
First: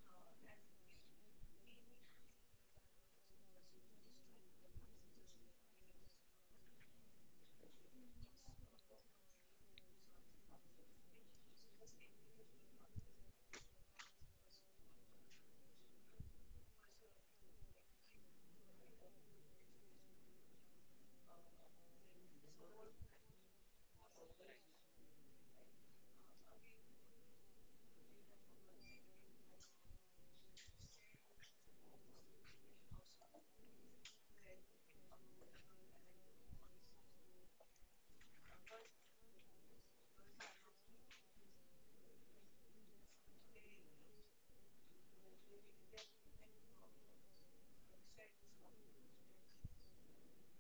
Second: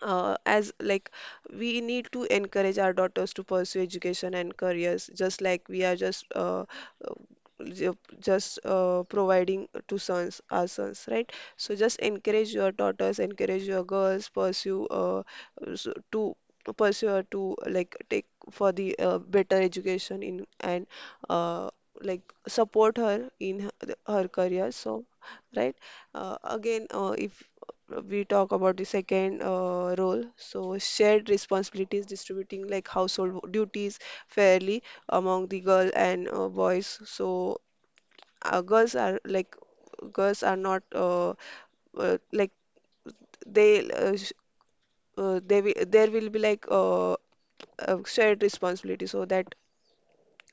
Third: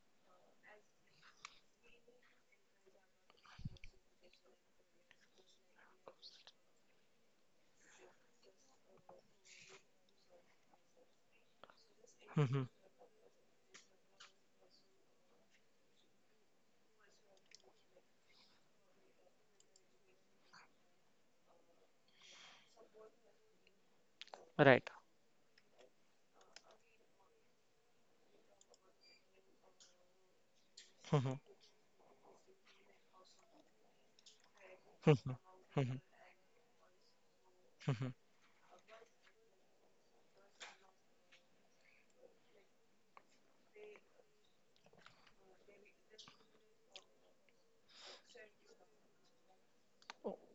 Speaker 2: uh, as like we need to encourage our daughters to pursue education and careers just like we are just uh, uh, ju- just uh, providing to sons our sons, right? So just encourage
Speaker 1: mhm,
Speaker 2: your daughters, encourage your girls pursue uh, s- to pursue or to like take for the uh, better education in, and uh, like support her in her, her career,
Speaker 1: right.
Speaker 2: so right. uh, again uh, if we talk about the second uh, role, so shared
Speaker 1: Mhm,
Speaker 2: responsibilities distributing like household duties fairly
Speaker 1: mhm,
Speaker 2: among the girl
Speaker 1: mhm,
Speaker 2: and uh, boys. So
Speaker 1: mhm,
Speaker 2: uh, girls are like girls are not uh, uh, like they uh, sh- uh, they will, there will be like uh, uh, shared responsibility, so that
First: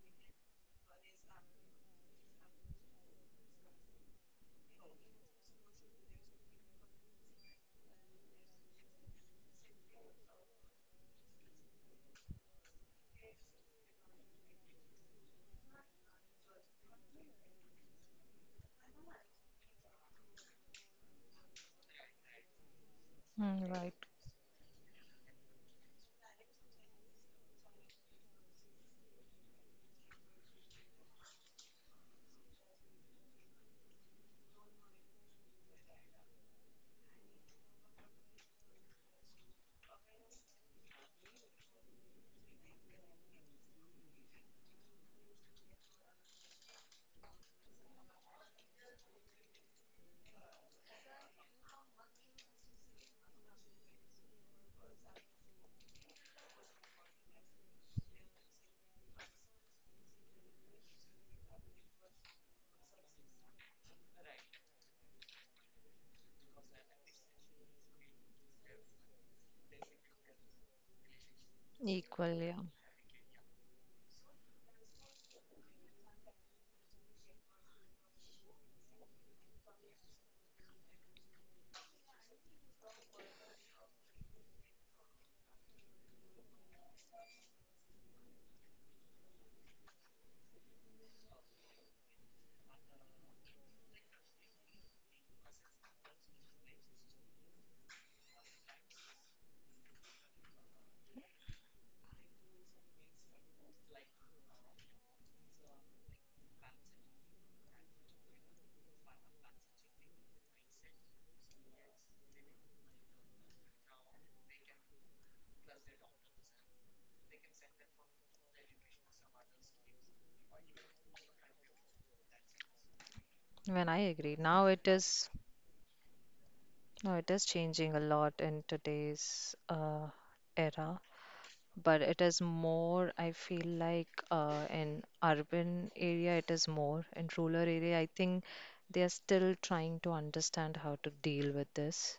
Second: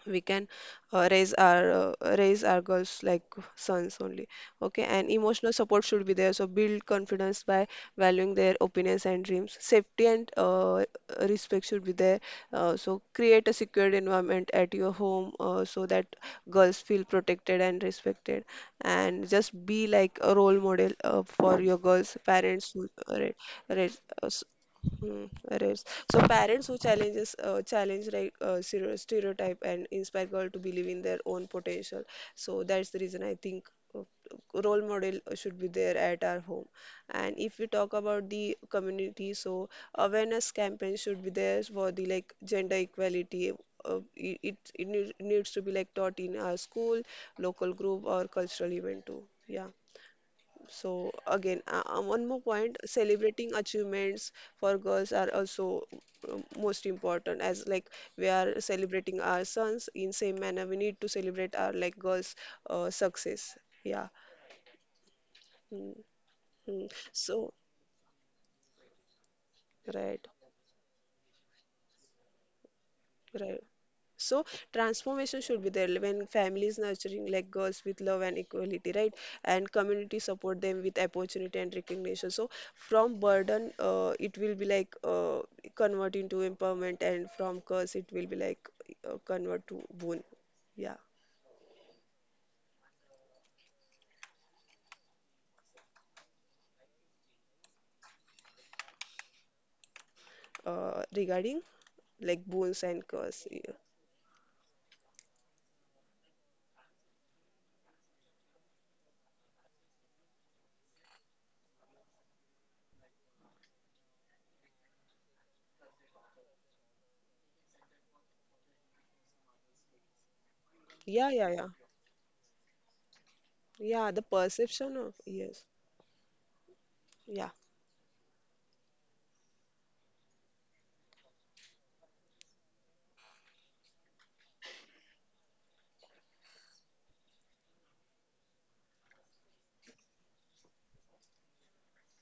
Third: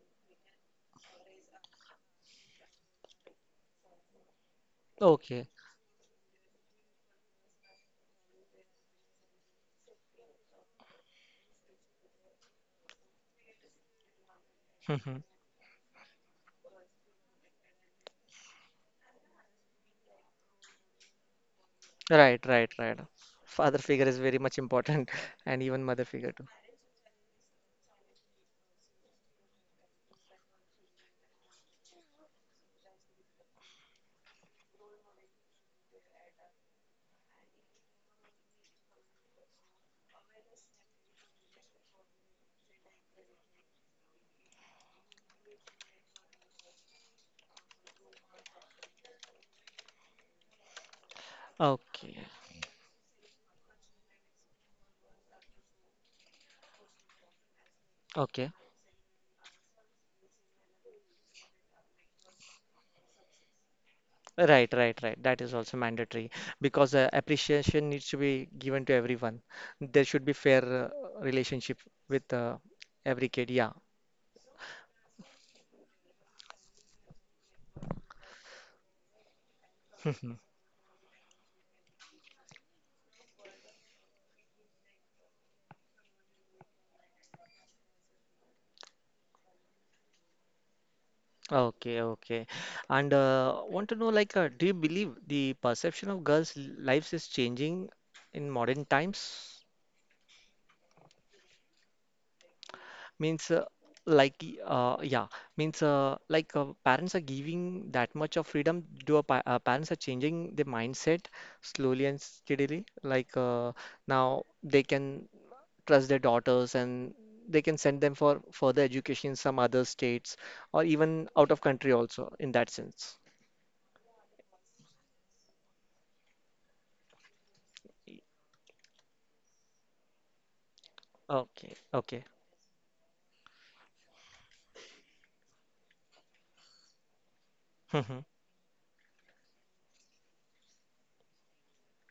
Speaker 2: we can uh, raise our uh, raise our girls like sons only. Okay, and
Speaker 1: okay,
Speaker 2: emotional support should be there, so build confidence by valuing their opinions and dreams. Safety and uh, respect should be there, uh, so create a secured environment at your
Speaker 1: mhm.
Speaker 2: home uh, so that girls feel protected and respected. And just be like a role model uh, for your girls
Speaker 1: Right,
Speaker 2: parents,
Speaker 1: right, right.
Speaker 2: uh, right,
Speaker 3: Mm,
Speaker 1: Father
Speaker 2: right.
Speaker 3: right.
Speaker 1: figure is
Speaker 2: uh,
Speaker 1: very much important,
Speaker 2: Hmm, it
Speaker 1: and
Speaker 2: is.
Speaker 1: even mother
Speaker 2: So
Speaker 1: figure too.
Speaker 2: parents who challenges uh, challenge like uh, stere- stereotype and inspire girl to believe in their own potential. So that's the reason I think uh, role model should be there at our home. And if we talk about the community, so awareness campaign should be there for the like gender equality. Uh, it it, it need- needs to be like taught in our school, local group, or cultural event too. Yeah. So again, uh, uh,
Speaker 1: Okay,
Speaker 2: one more point, celebrating achievements for girls are also um, most important. As like we
Speaker 1: okay.
Speaker 2: are celebrating our sons in same manner, we need to celebrate our like girls uh, success. Yeah.
Speaker 1: Right, right, right. That is also
Speaker 2: Mm.
Speaker 1: mandatory because
Speaker 2: Mm.
Speaker 1: uh,
Speaker 2: So
Speaker 1: appreciation needs to be given to everyone. There should be
Speaker 2: right.
Speaker 1: fair uh, relationship with uh,
Speaker 3: Equal, yeah.
Speaker 1: every kid. Yeah.
Speaker 2: Right. So transformation should be there when families nurturing like girls with love and equality, right? And community support them with opportunity and recognition. So from burden, uh, it will be like uh, convert into empowerment, and from curse, it will be like uh, convert to boon. Yeah.
Speaker 1: Okay, okay. And uh, want to know like, uh, do you believe the perception of girls' lives is changing in modern times?
Speaker 2: Uh, regarding like boons and
Speaker 1: Means
Speaker 2: curse.
Speaker 1: uh,
Speaker 2: Yeah,
Speaker 1: like y- uh, yeah, means uh, like uh, parents are giving that much of freedom. Do a pa uh, parents are changing the mindset slowly and steadily. Like uh, now they can trust their daughters and they can send them for further education in some other states or even
Speaker 2: yeah,
Speaker 1: out of
Speaker 2: yeah, yeah.
Speaker 1: country also in that sense.
Speaker 3: When I
Speaker 2: Yeah, the
Speaker 3: agree, now it
Speaker 2: perception of
Speaker 3: is
Speaker 2: yes.
Speaker 3: now it is
Speaker 2: Yeah.
Speaker 3: changing
Speaker 1: Y-
Speaker 3: a lot in today's uh, era,
Speaker 1: Okay,
Speaker 3: but
Speaker 1: okay.
Speaker 3: it is more. I feel like uh, in urban area it is more. In rural area, I
Speaker 1: Mhm.
Speaker 3: think they are still trying to understand how to deal with this.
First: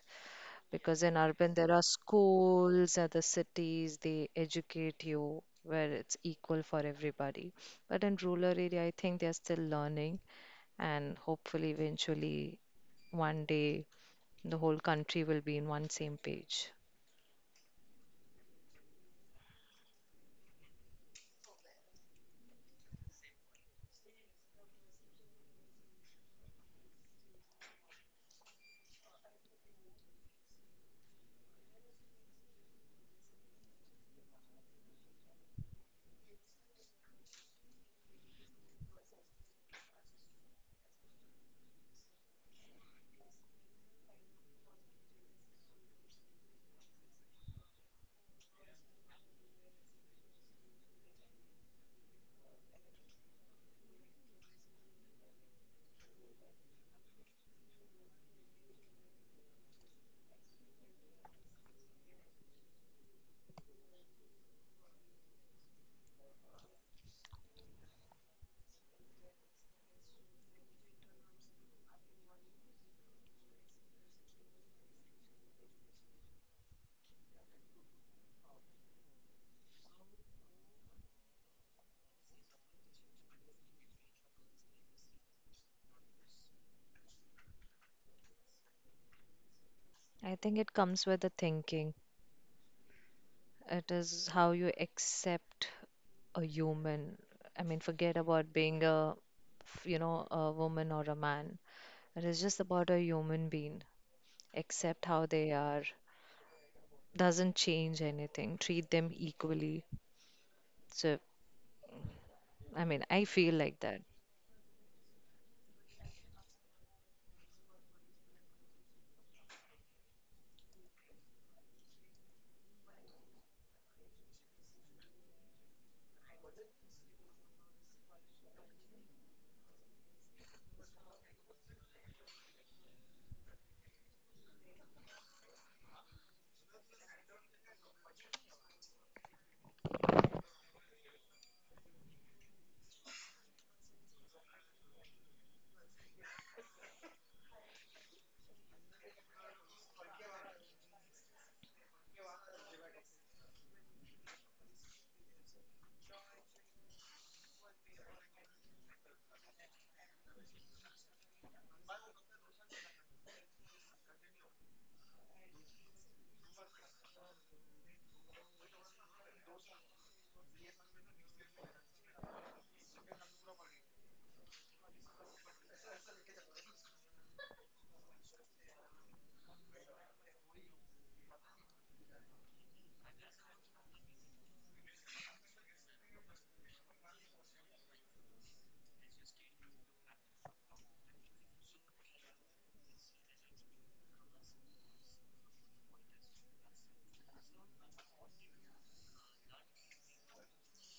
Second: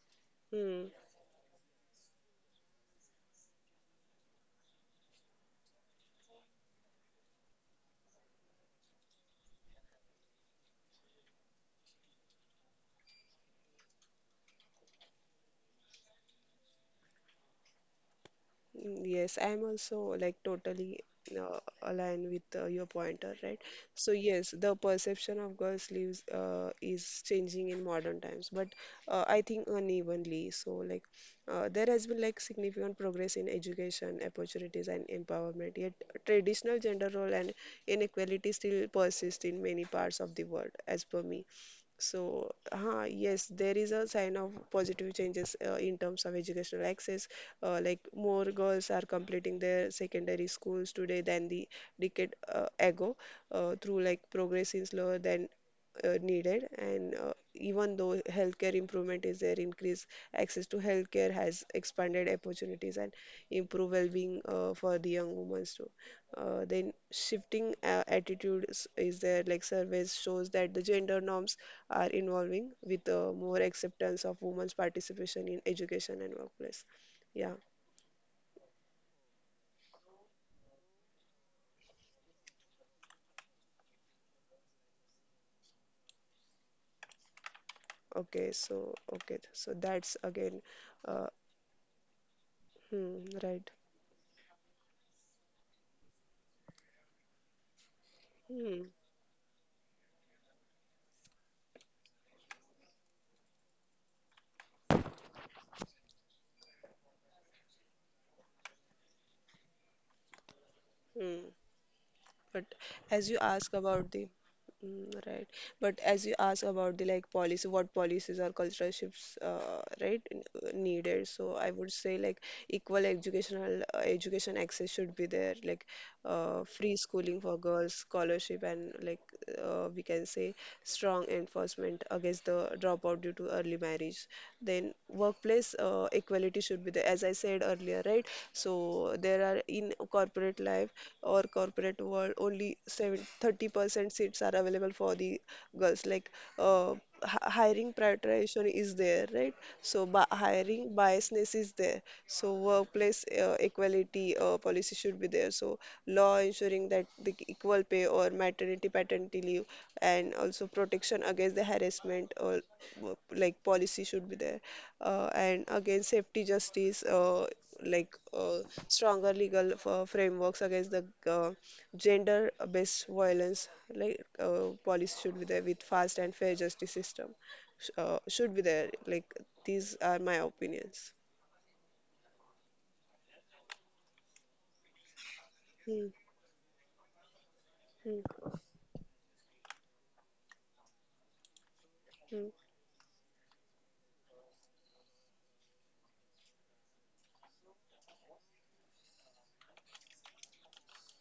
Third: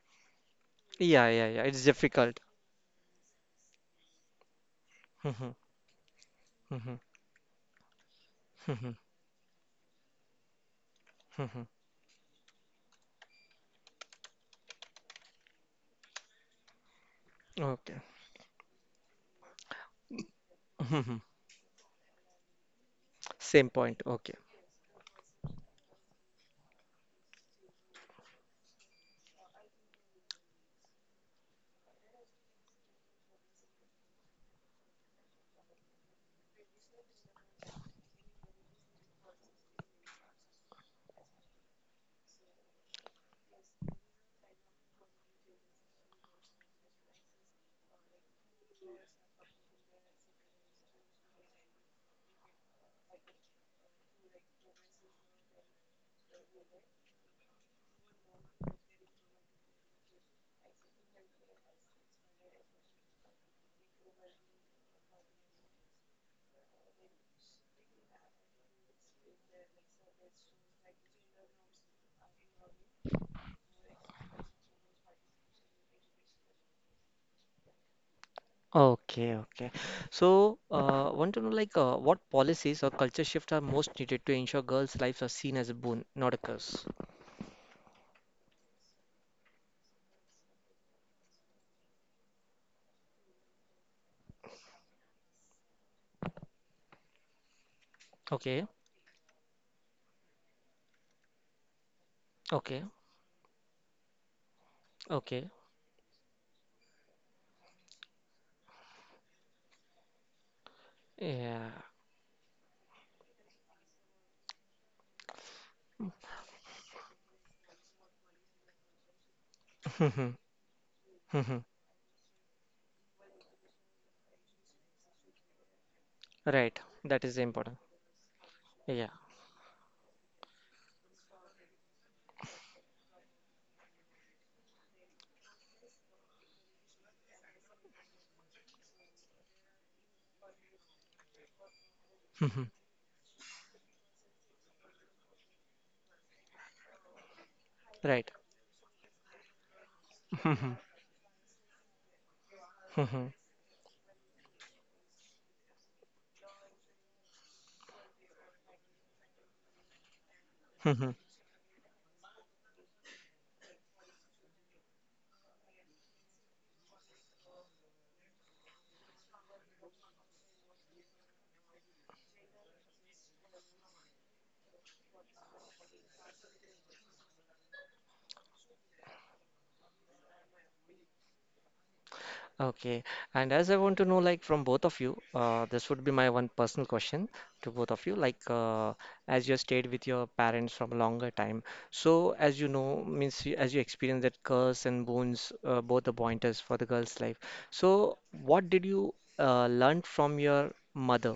Speaker 2: Hmm.
Speaker 3: Because in
Speaker 1: Yeah, yeah,
Speaker 3: urban, there
Speaker 1: yeah.
Speaker 3: are
Speaker 1: It's difficult.
Speaker 3: schools, other cities, they educate you
Speaker 1: Mhm,
Speaker 3: where it's equal for
Speaker 1: mhm,
Speaker 3: everybody. But in rural area, I
Speaker 1: mhm,
Speaker 3: think they're still learning, and
Speaker 1: mhm.
Speaker 3: hopefully, eventually, one day, the whole country will be in one same page.
Speaker 1: Okay.
Speaker 2: Mm, yes, I'm also like totally
Speaker 1: Mhm.
Speaker 2: uh, aligned with uh, your pointer, right?
Speaker 1: Same point.
Speaker 2: So
Speaker 1: Okay.
Speaker 2: yes, the perception of girls' lives uh, is changing in modern times, but uh, I think unevenly. So like uh, there has been like significant progress in education, opportunities, and empowerment. Yet traditional gender role and inequality still persist in many parts of the world, as per me. So, huh, yes, there is a sign of positive changes uh, in terms of educational access. Uh, like more girls are completing their secondary schools today than the decade uh, ago, uh, through like progress is slower than uh, needed. And uh, even though healthcare improvement is there, increased access to healthcare has expanded opportunities and improve well-being uh, for the young women too. Uh, then shifting uh, attitudes is there, like surveys shows that the gender norms are evolving with uh, more acceptance of women's participation in education and workplace. Yeah.
Speaker 1: Okay, okay. So, uh, want to know like uh, what policies or culture shift are most needed to ensure girls' lives are seen as a boon, not a curse.
Speaker 2: Okay, so okay, so that's
Speaker 3: I think
Speaker 2: again,
Speaker 3: it comes with
Speaker 2: uh,
Speaker 3: the thinking.
Speaker 2: hmm, right.
Speaker 3: It is how you accept a human. I mean, forget
Speaker 1: Okay,
Speaker 3: about
Speaker 2: Hmm,
Speaker 3: being a, you know, a woman or a man. It is
Speaker 1: okay,
Speaker 3: just about a human being. Accept
Speaker 1: okay.
Speaker 3: how they are, doesn't change anything, treat them equally. So,
Speaker 2: hmm.
Speaker 1: Yeah.
Speaker 2: But
Speaker 3: I mean,
Speaker 2: as
Speaker 3: I
Speaker 2: you
Speaker 3: feel
Speaker 2: ask
Speaker 3: like that.
Speaker 2: about the mm, right, but as you ask about the like policy, what policies or cultural shifts, uh,
Speaker 1: Mm-hmm,
Speaker 2: right, n- uh, needed.
Speaker 1: mm-hmm.
Speaker 2: So I would say like equal educational uh, education access should be there. Like
Speaker 1: Right.
Speaker 2: uh, free
Speaker 1: That is
Speaker 2: schooling
Speaker 1: important.
Speaker 2: for girls, scholarship,
Speaker 1: Yeah.
Speaker 2: and like uh, we can say strong enforcement against the dropout due to early marriage. Then workplace uh, equality should be there, as I said earlier, right? So there are, in corporate life or corporate world,
Speaker 1: Mm-hmm.
Speaker 2: only seven, thirty percent seats are available for the girls. Like uh, hi- hiring
Speaker 1: Right.
Speaker 2: prioritization is there, right? So bi
Speaker 1: Mm-hmm,
Speaker 2: hiring biasness is there. So
Speaker 1: mm-hmm.
Speaker 2: workplace uh, equality uh, policy should be there. So law ensuring that the equal pay or maternity paternity leave and also protection against the harassment, or wo- like policy should be there. Uh, and again safety justice. Uh, like uh, stronger legal uh, frameworks against the uh, gender-based violence, like uh, policy should be there with fast and fair justice system, sh- uh, should be there. Like these are my opinions.
Speaker 1: Okay. And as I want to know, like from both of you, uh, this would be
Speaker 2: Hmm,
Speaker 1: my one personal question to both of you. Like,
Speaker 2: hmm,
Speaker 1: uh, as you stayed with your parents from a longer time, so as you
Speaker 2: hmm.
Speaker 1: know, means you, as you experienced that curse and boons, uh, both the pointers for the girl's life. So, what did you uh, learn from your mother?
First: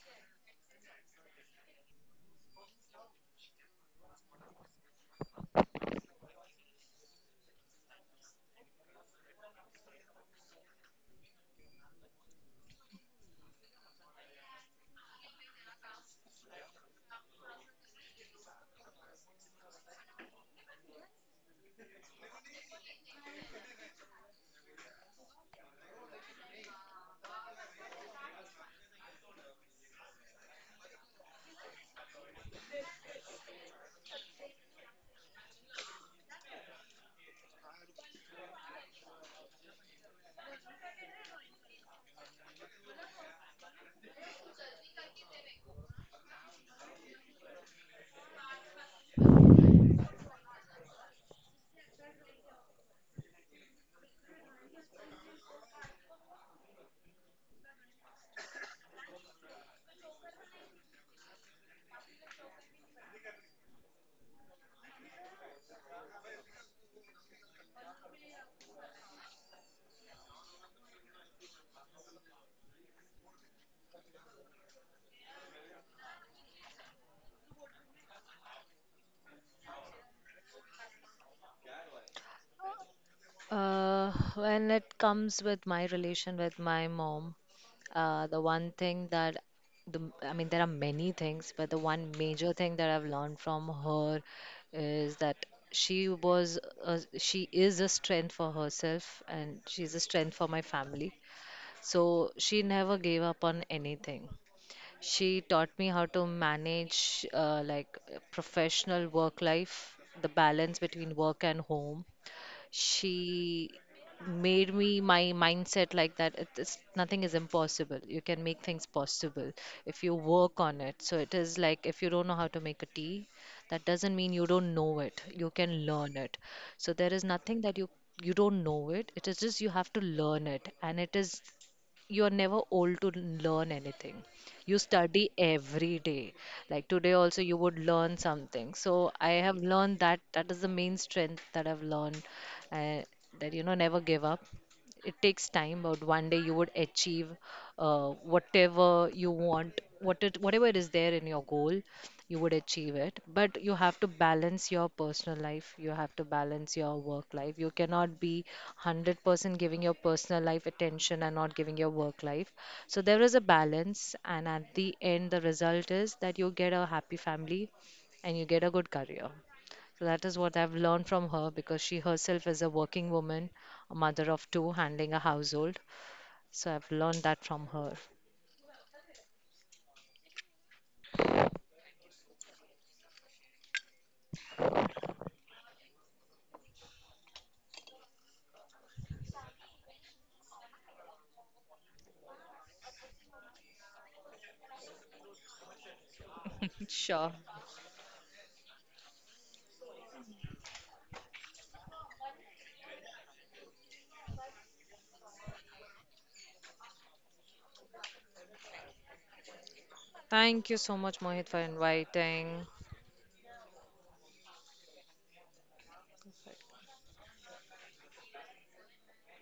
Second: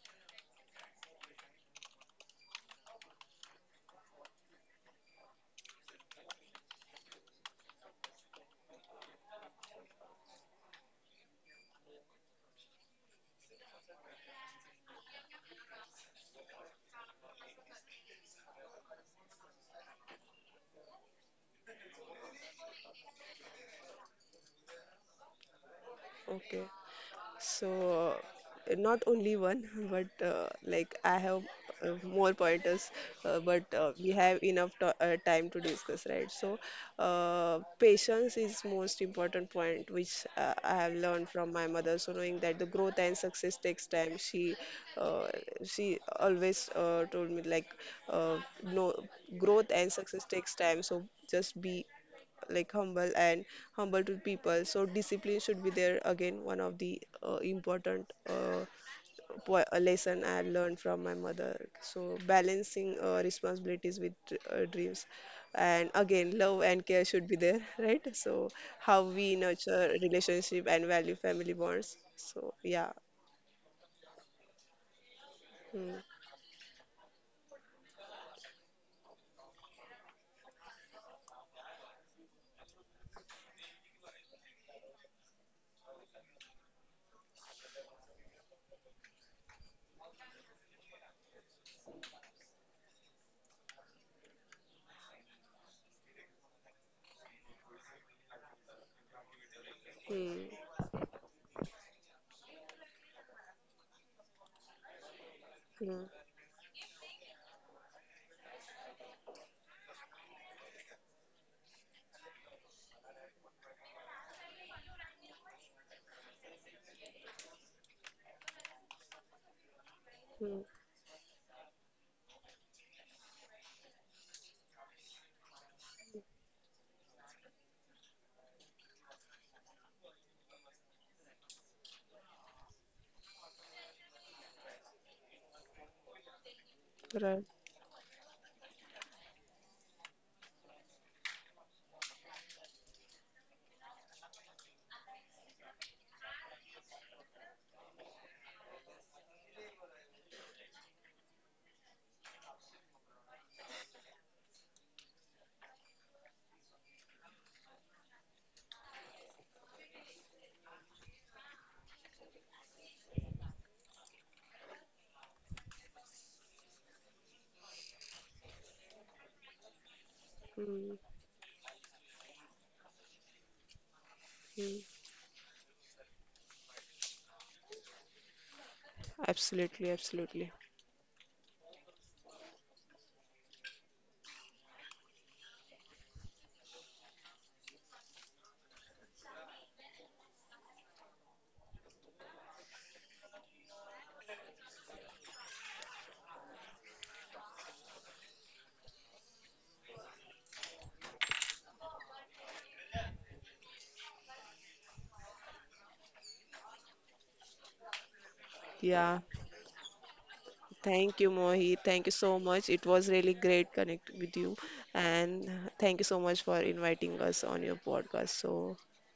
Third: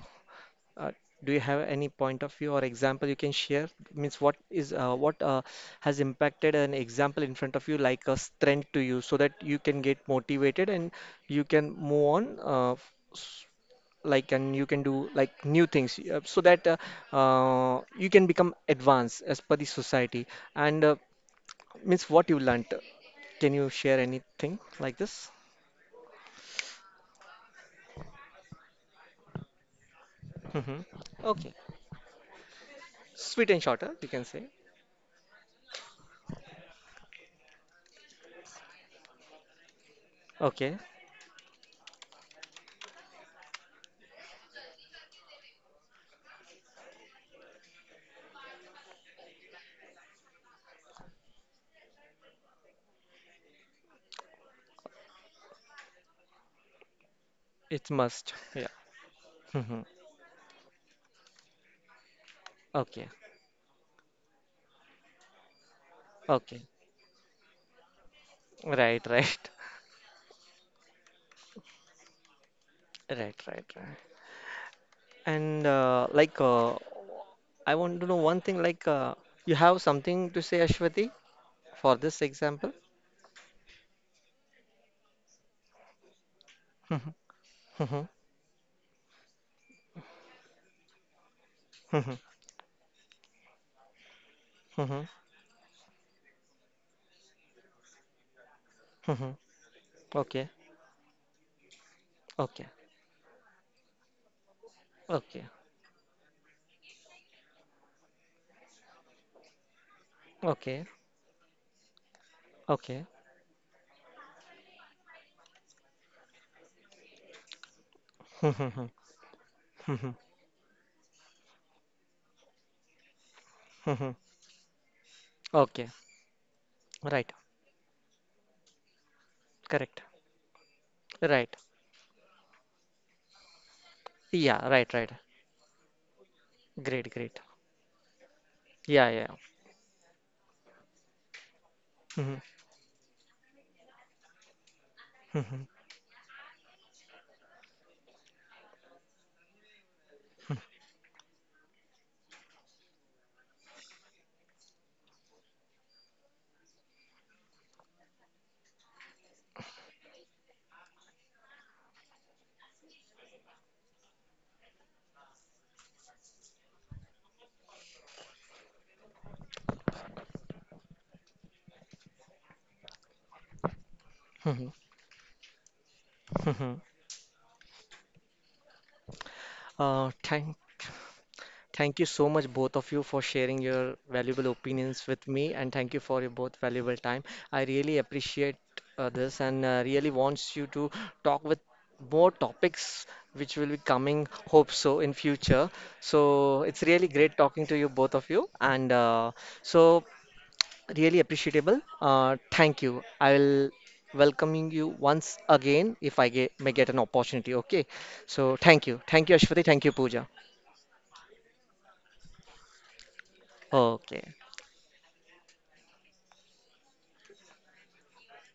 Speaker 1: Uh, do you have any point of view or example you can share? Means what is uh, what uh, has impacted an example in front of you like a strength to you so that you can get motivated and you can move on uh, f- s- like, and you can do like new things uh, so that uh, uh, you can become advanced as per the society, and uh, means what you learnt. Can you share anything like this?
Speaker 2: Okay. So uh, not only one, but uh,
Speaker 1: Hmm.
Speaker 2: like I
Speaker 1: Okay.
Speaker 2: have uh, more pointers,
Speaker 1: Sweet
Speaker 2: uh,
Speaker 1: and
Speaker 2: but
Speaker 1: shorter,
Speaker 2: uh,
Speaker 1: you
Speaker 2: we
Speaker 1: can say.
Speaker 2: have enough to uh, time to discuss, right? So uh, patience is most important point, which uh,
Speaker 1: Okay.
Speaker 2: I have learned from my mother. So knowing that the growth and success takes time, she uh, she always uh, told me like uh, no, growth and success takes time. So just be like humble and humble to people. So discipline should be there again. One of the uh,
Speaker 1: It's
Speaker 2: important
Speaker 1: must. Yeah.
Speaker 2: uh,
Speaker 1: Hmm.
Speaker 2: po- uh, lesson I learned from my mother. So
Speaker 1: Okay.
Speaker 2: balancing uh, responsibilities with uh, dreams, and again
Speaker 1: Okay,
Speaker 2: love and care should be there, right? So
Speaker 1: right,
Speaker 2: how
Speaker 1: right,
Speaker 2: we nurture relationship and value family bonds. So yeah.
Speaker 1: right, right, right. And uh,
Speaker 2: Hmm.
Speaker 1: like, uh, I want to know one thing. Like, uh, you have something to say, Ashwati, for this example?
Speaker 3: Uh, when it comes with my relation with my
Speaker 1: Mhm,
Speaker 3: mom,
Speaker 1: mhm,
Speaker 3: uh, the one thing that the, I mean, there are many things, but the one
Speaker 1: mhm,
Speaker 3: major thing that I've learned from her
Speaker 1: mhm,
Speaker 3: is that she was, a, she is a strength for herself
Speaker 1: mhm.
Speaker 3: and she's a strength for
Speaker 1: Okay,
Speaker 3: my
Speaker 2: Hmm.
Speaker 3: family. So she
Speaker 1: okay,
Speaker 3: never gave up on anything. She
Speaker 1: okay,
Speaker 3: taught me how to
Speaker 2: Hmm.
Speaker 3: manage, uh, like professional work life, the balance
Speaker 1: okay,
Speaker 3: between work and home.
Speaker 1: okay.
Speaker 3: She made me my mindset like that it is nothing is impossible. You can
Speaker 1: Mhm,
Speaker 3: make things
Speaker 1: mhm,
Speaker 3: possible if you
Speaker 1: mhm.
Speaker 3: work on
Speaker 2: Hmm.
Speaker 3: it. So it is like if you don't know how to make a tea, that doesn't
Speaker 1: Mhm.
Speaker 3: mean you don't know it. You can
Speaker 1: Okay,
Speaker 3: learn it. So there is
Speaker 1: right,
Speaker 3: nothing that you you don't know it. It is just you have to
Speaker 1: correct,
Speaker 3: learn it, and it is
Speaker 1: right.
Speaker 3: you're never old to learn anything.
Speaker 1: Yeah,
Speaker 3: You
Speaker 1: right, right.
Speaker 3: study every day, like today
Speaker 1: Great,
Speaker 3: also
Speaker 1: great.
Speaker 3: you
Speaker 2: Right.
Speaker 3: would learn something. So
Speaker 1: Yeah, yeah.
Speaker 3: I have learned that, that is the main strength that I've learned.
Speaker 1: Mhm,
Speaker 3: uh, that, you know, never give up. It takes
Speaker 1: mhm,
Speaker 3: time, but one day you would achieve, uh, whatever you want, what it, whatever it is there in your goal, you would achieve it. But you have to balance your personal life. You have to balance your work life. You cannot be one hundred percent giving your personal life attention and not giving your work life. So there is a balance, and at the end, the result is that you get a happy family and you get a good career. So that is what I've learned
Speaker 2: Hmm.
Speaker 3: from her because she herself is a working woman, a mother of
Speaker 1: mhm,
Speaker 3: two,
Speaker 2: Hmm.
Speaker 3: handling a household. So
Speaker 1: mhm.
Speaker 3: I've learned that from her.
Speaker 1: Uh,
Speaker 2: Absolutely.
Speaker 1: thank.
Speaker 2: Absolutely.
Speaker 1: Thank you so much, both of you, for sharing your valuable opinions with me, and thank you for your both valuable time. I really appreciate uh, this, and uh, really wants you to talk with more topics which will be coming, hope so, in future. So it's really great
Speaker 3: Sure.
Speaker 1: talking to you, both of you, and uh, so really appreciable. Uh, thank you. I will welcoming you once again if I ge may get an opportunity. Okay. So thank you. Thank
Speaker 2: Yeah.
Speaker 1: you, Ashwati. Thank you, Pooja.
Speaker 3: Thank you so much,
Speaker 2: Thank
Speaker 3: Mohit,
Speaker 2: you,
Speaker 3: for
Speaker 2: Mohit. Thank you so
Speaker 3: inviting.
Speaker 2: much. It was really great connect with you,
Speaker 1: Okay.
Speaker 2: and thank you so much for inviting us on your podcast. So